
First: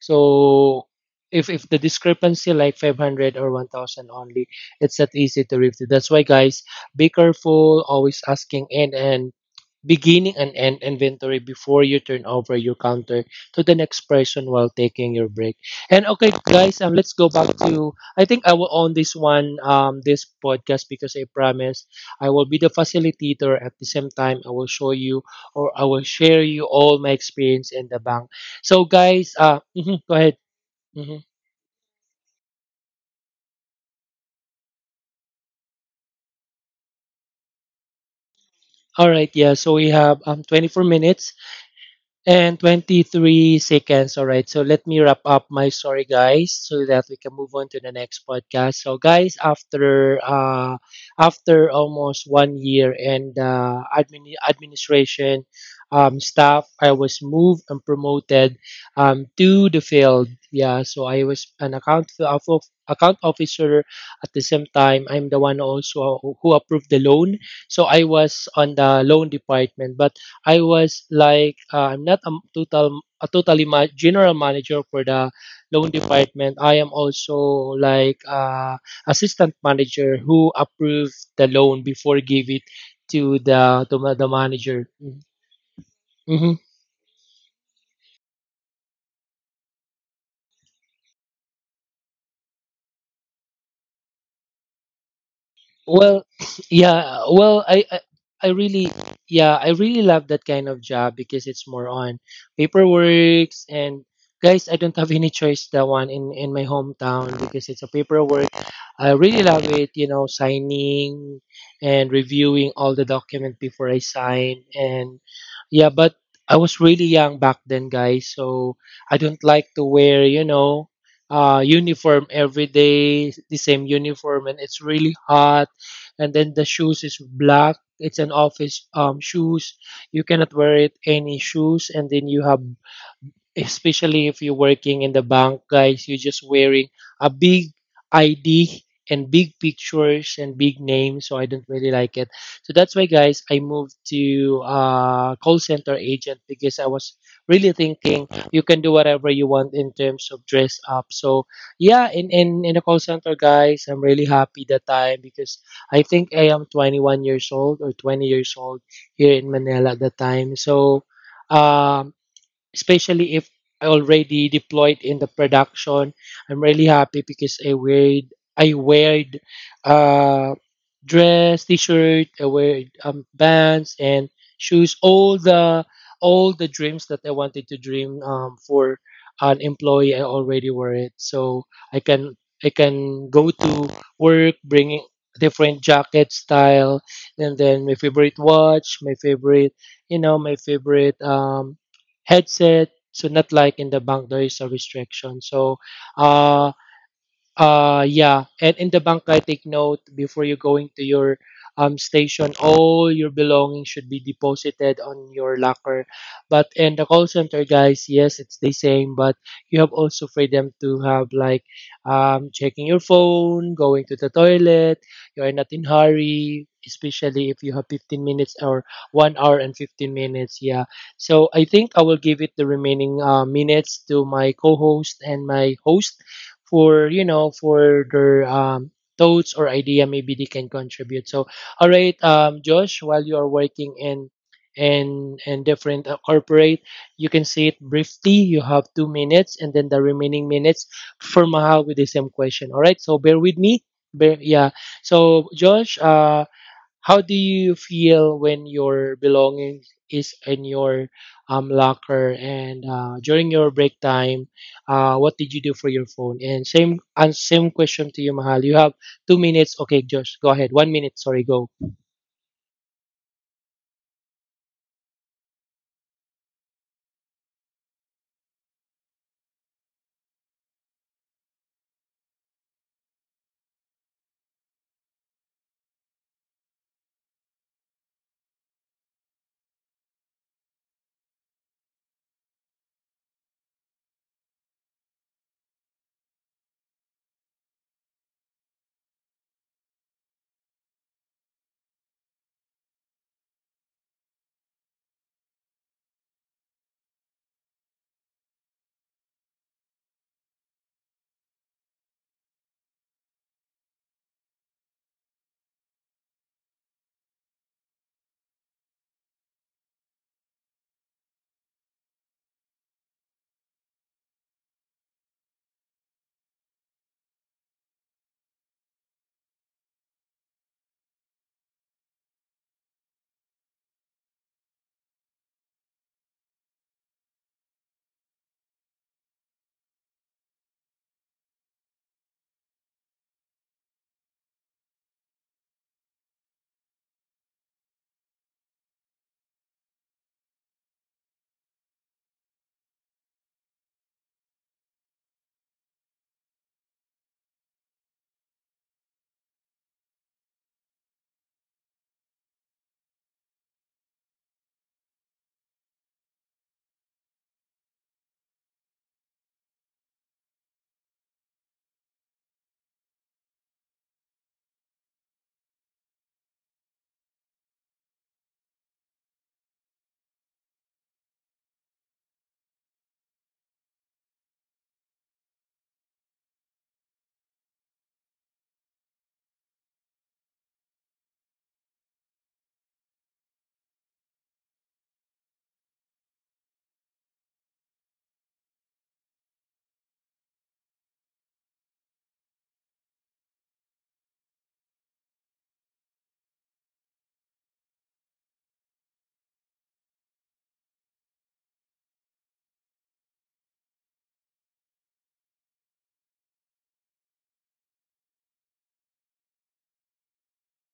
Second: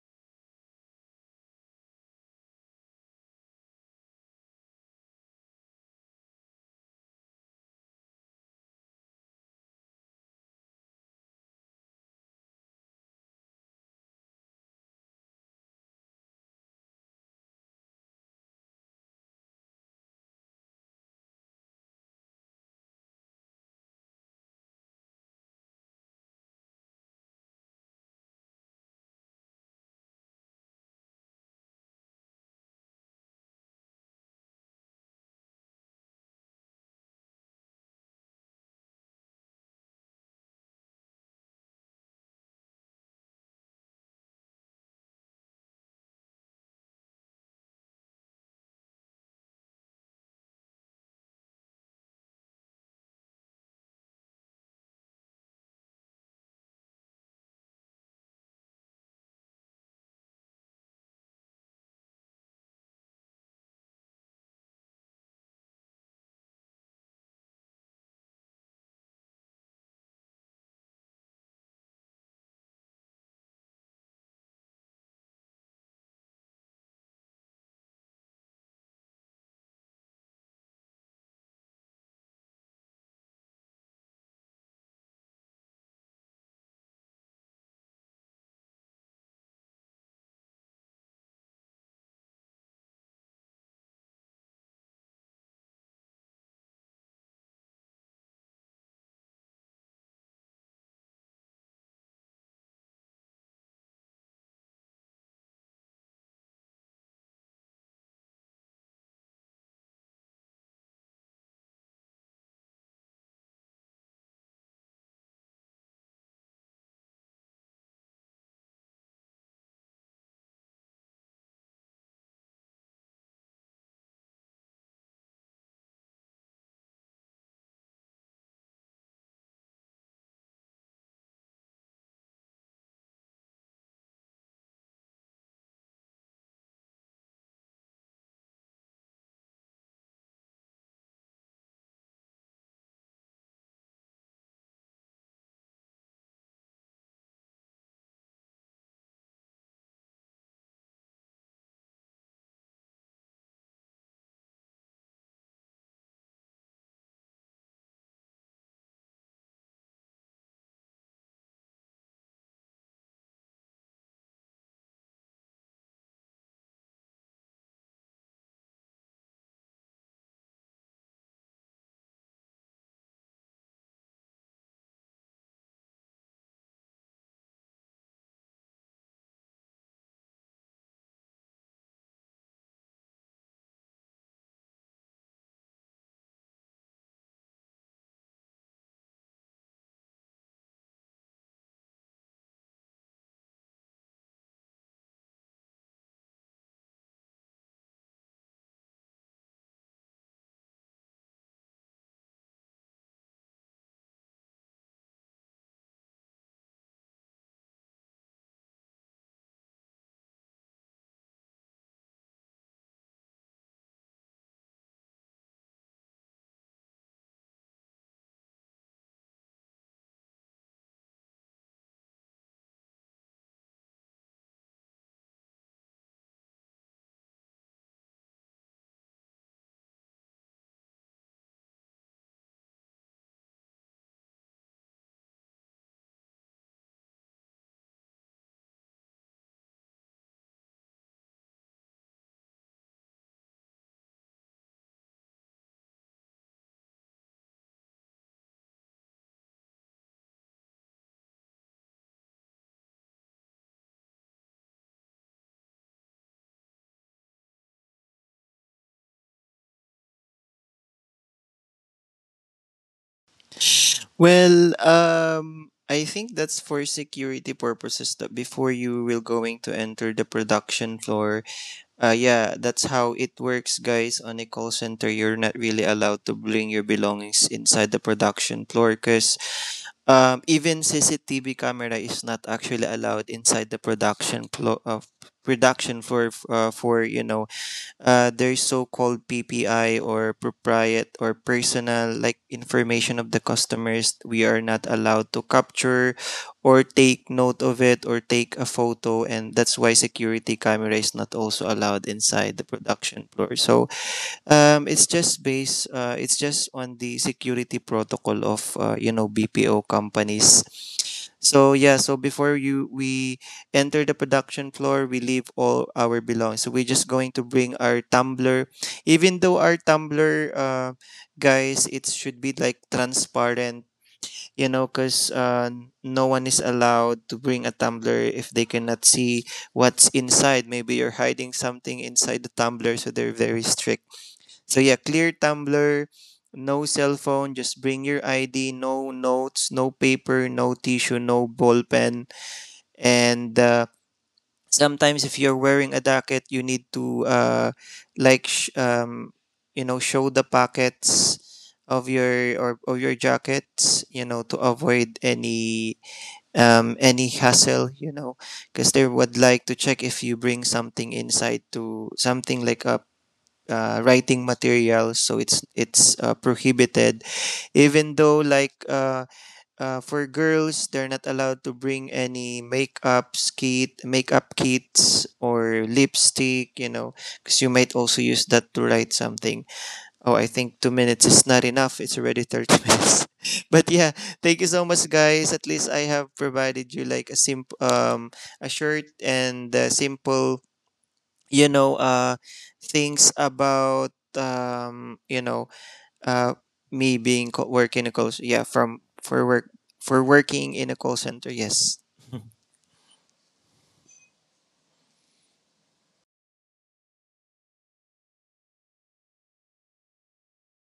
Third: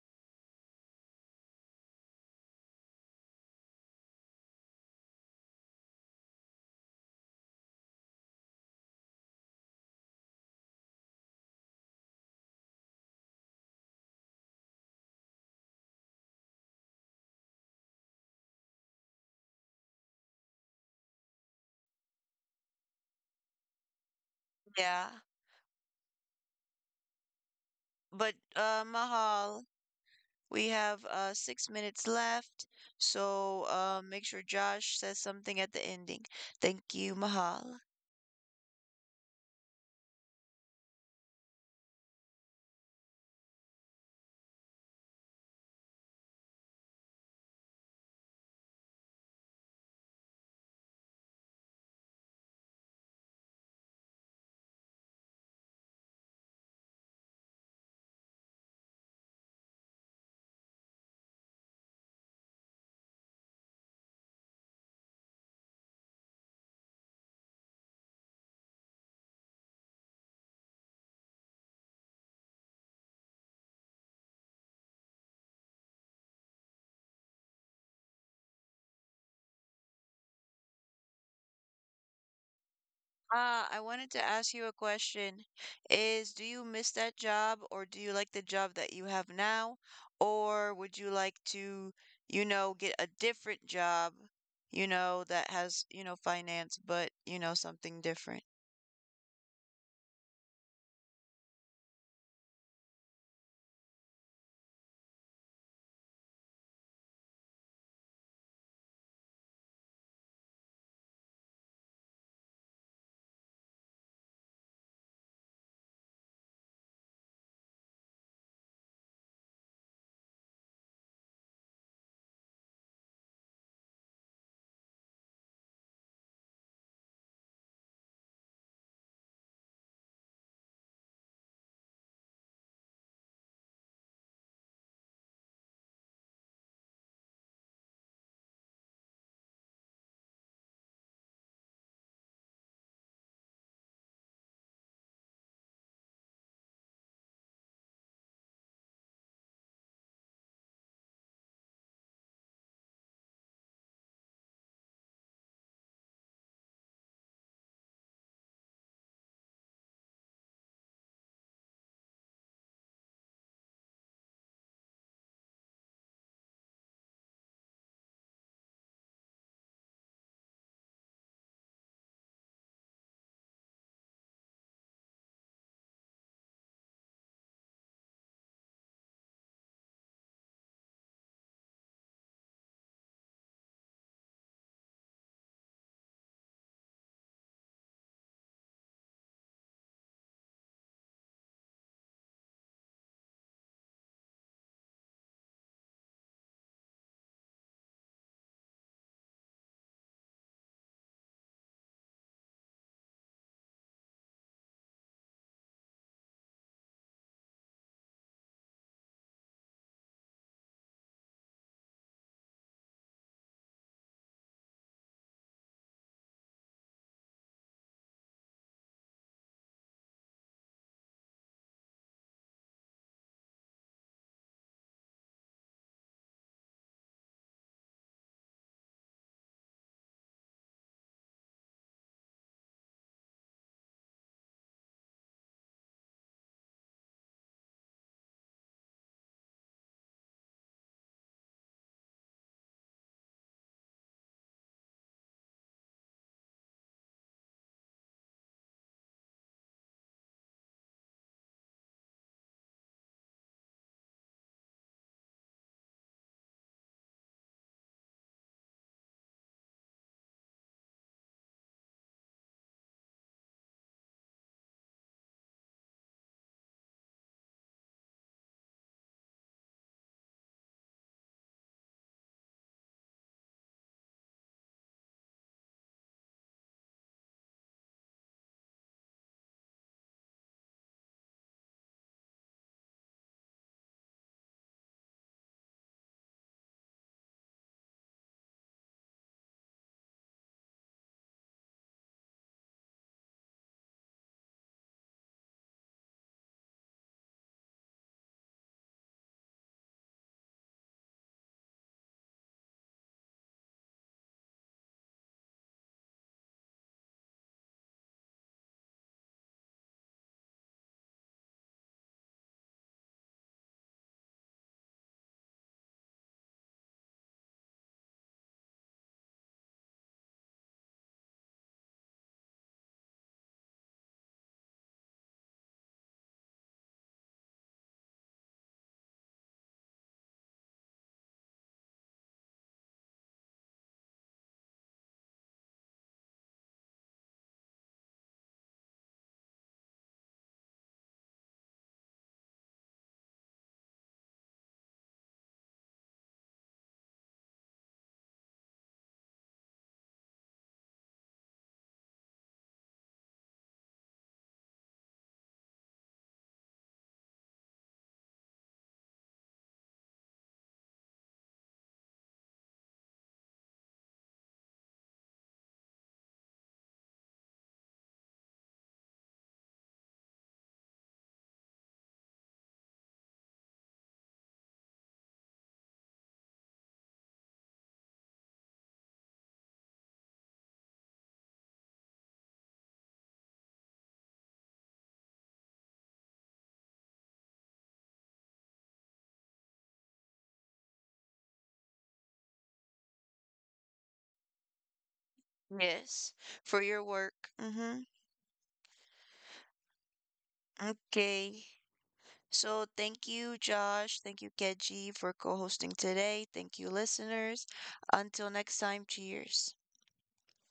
Speaker 2: so if the discrepancy like 500 or 1000 only, it's not easy to review. That's why, guys, be careful, always asking end and beginning and end inventory before you turn over your counter to the next person while taking your break. And okay, guys, let's go back to, I think I will own this one, this podcast, because I promise I will be the facilitator. At the same time, I will show
Speaker 1: Yeah.
Speaker 2: you or I will share you all my experience in the
Speaker 1: But
Speaker 2: bank. So guys, uh,
Speaker 1: Mahal,
Speaker 2: go ahead.
Speaker 1: we have
Speaker 2: Mhm.
Speaker 1: 6 minutes left. So make sure Josh says something at the ending. Thank you, Mahal.
Speaker 2: All right, yeah. So we have 24 minutes and 23 seconds. All right. So let me wrap up my story, guys, so that we can move on to the next podcast. So, guys, after after almost 1 year and administration staff, I was moved and promoted to the field. Yeah. So I was an account officer. At the same time, I'm the one also who approved the loan, so I was on the loan department. But I was like I'm not a totally general manager for the loan department. I am also like assistant manager who approve the loan before give it to
Speaker 1: Ah, I
Speaker 2: the
Speaker 1: wanted to
Speaker 2: the
Speaker 1: ask you a
Speaker 2: manager.
Speaker 1: question. Is Do you
Speaker 2: Mhm.
Speaker 1: miss that job, or do you like the job that you have now? Or would you like to, you know, get a different job, you know, that has, you know,
Speaker 2: Well,
Speaker 1: finance, but, you
Speaker 2: yeah.
Speaker 1: know,
Speaker 2: Well, I,
Speaker 1: something
Speaker 2: I
Speaker 1: different?
Speaker 2: I really yeah, I really love that kind of job because it's more on paperworks. And guys, I don't have any choice that one in my hometown because it's a paperwork. I really love it, you know, signing and reviewing all the document before I sign. And yeah, but I was really young back then, guys, so I don't like to wear, you know, uniform every day, the same uniform, and it's really hot. And then the shoes is black. It's an office shoes. You cannot wear it any shoes. And then you have, especially if you're working in the bank, guys, you're just wearing a big ID and big pictures and big names. So I don't really like it. So that's why, guys, I moved to call center agent because I was really thinking you can do whatever you want in terms of dress up. So yeah, in in a call center, guys, I'm really happy that time because I think I am 21 years old or 20 years old here in Manila at the time. So. Um, especially if I already deployed in the production, I'm really happy because I wear uh, dress, t-shirt, I wear bands and shoes. All the dreams that I wanted to dream for an employee, I already wear it. So I can I can go to work bringing different jacket style and then my favorite, you know, my favorite headset. So not like in the bank, there is a restriction. So uh, yeah. And in the bank, I take note, before you going to your station, all your belongings should be deposited on your locker. But in the call center, guys, yes, it's the same, but you have also freedom to have like checking your phone, going to the toilet. You are not in hurry, especially if you have 15 minutes or 1 hour and 15 minutes. Yeah, so I think I will give it the remaining minutes to my co-host and my host for for their thoughts or idea, maybe they can contribute. So all right, Josh, while you are working in in different corporate, you can say it briefly. You have 2 minutes, and then the remaining minutes for Mahal with the same question. All right, so bear with me. Yeah. So Josh, how do you feel when your belongings is in your locker, and during your break time, what did you do for your phone? And same question to you, Mahal. You have 2 minutes. Okay, Josh, go ahead. 1 minute. Sorry, go.
Speaker 3: Well, I think that's for security purposes that before you will going to enter the production floor. Yeah, that's how it works, guys. On a call center, you're not really allowed to bring your belongings inside the production floor because even CCTV camera is not actually allowed inside the production floor. For there's so-called PPI or propriet or personal like information of the customers, we are not allowed to capture or take note of it or take a photo, and that's why security camera is not also allowed inside the production floor. So it's just based it's just on the security protocol of BPO companies. So yeah, so before you we enter the production floor, we leave all our belongings. So we're just going to bring our tumbler. Even though our tumbler, guys, it should be like transparent, you know, cuz no one is allowed to bring a tumbler if they cannot see what's inside. Maybe you're hiding something inside the tumbler, so they're very strict. So yeah, clear tumbler, no cell phone, just bring your ID, no notes, no paper, no tissue, no ball pen. And sometimes if you're wearing a jacket, you need to like sh- um, you know, show the pockets of your or of your jackets, you know, to avoid any hassle, you know, because they would like to check if you bring something inside, to something like a writing materials. So it's prohibited. Even though for girls, they're not allowed to bring any makeup kits or lipstick, you know, because you might also use that to write something. Oh, I think 2 minutes is not enough. It's already 30 minutes. But yeah, thank you so much, guys. At least I have provided you like a simple a short and simple you know uh things about um you know
Speaker 1: Yes,
Speaker 3: uh
Speaker 1: for your
Speaker 3: me
Speaker 1: work.
Speaker 3: being
Speaker 1: Mm-hmm.
Speaker 3: work in a call, yeah, from for work, for working in a call center.
Speaker 1: Okay.
Speaker 3: Yes.
Speaker 1: So thank you, Josh. Thank you, Keji, for co-hosting today. Thank you, listeners. Until next time, cheers.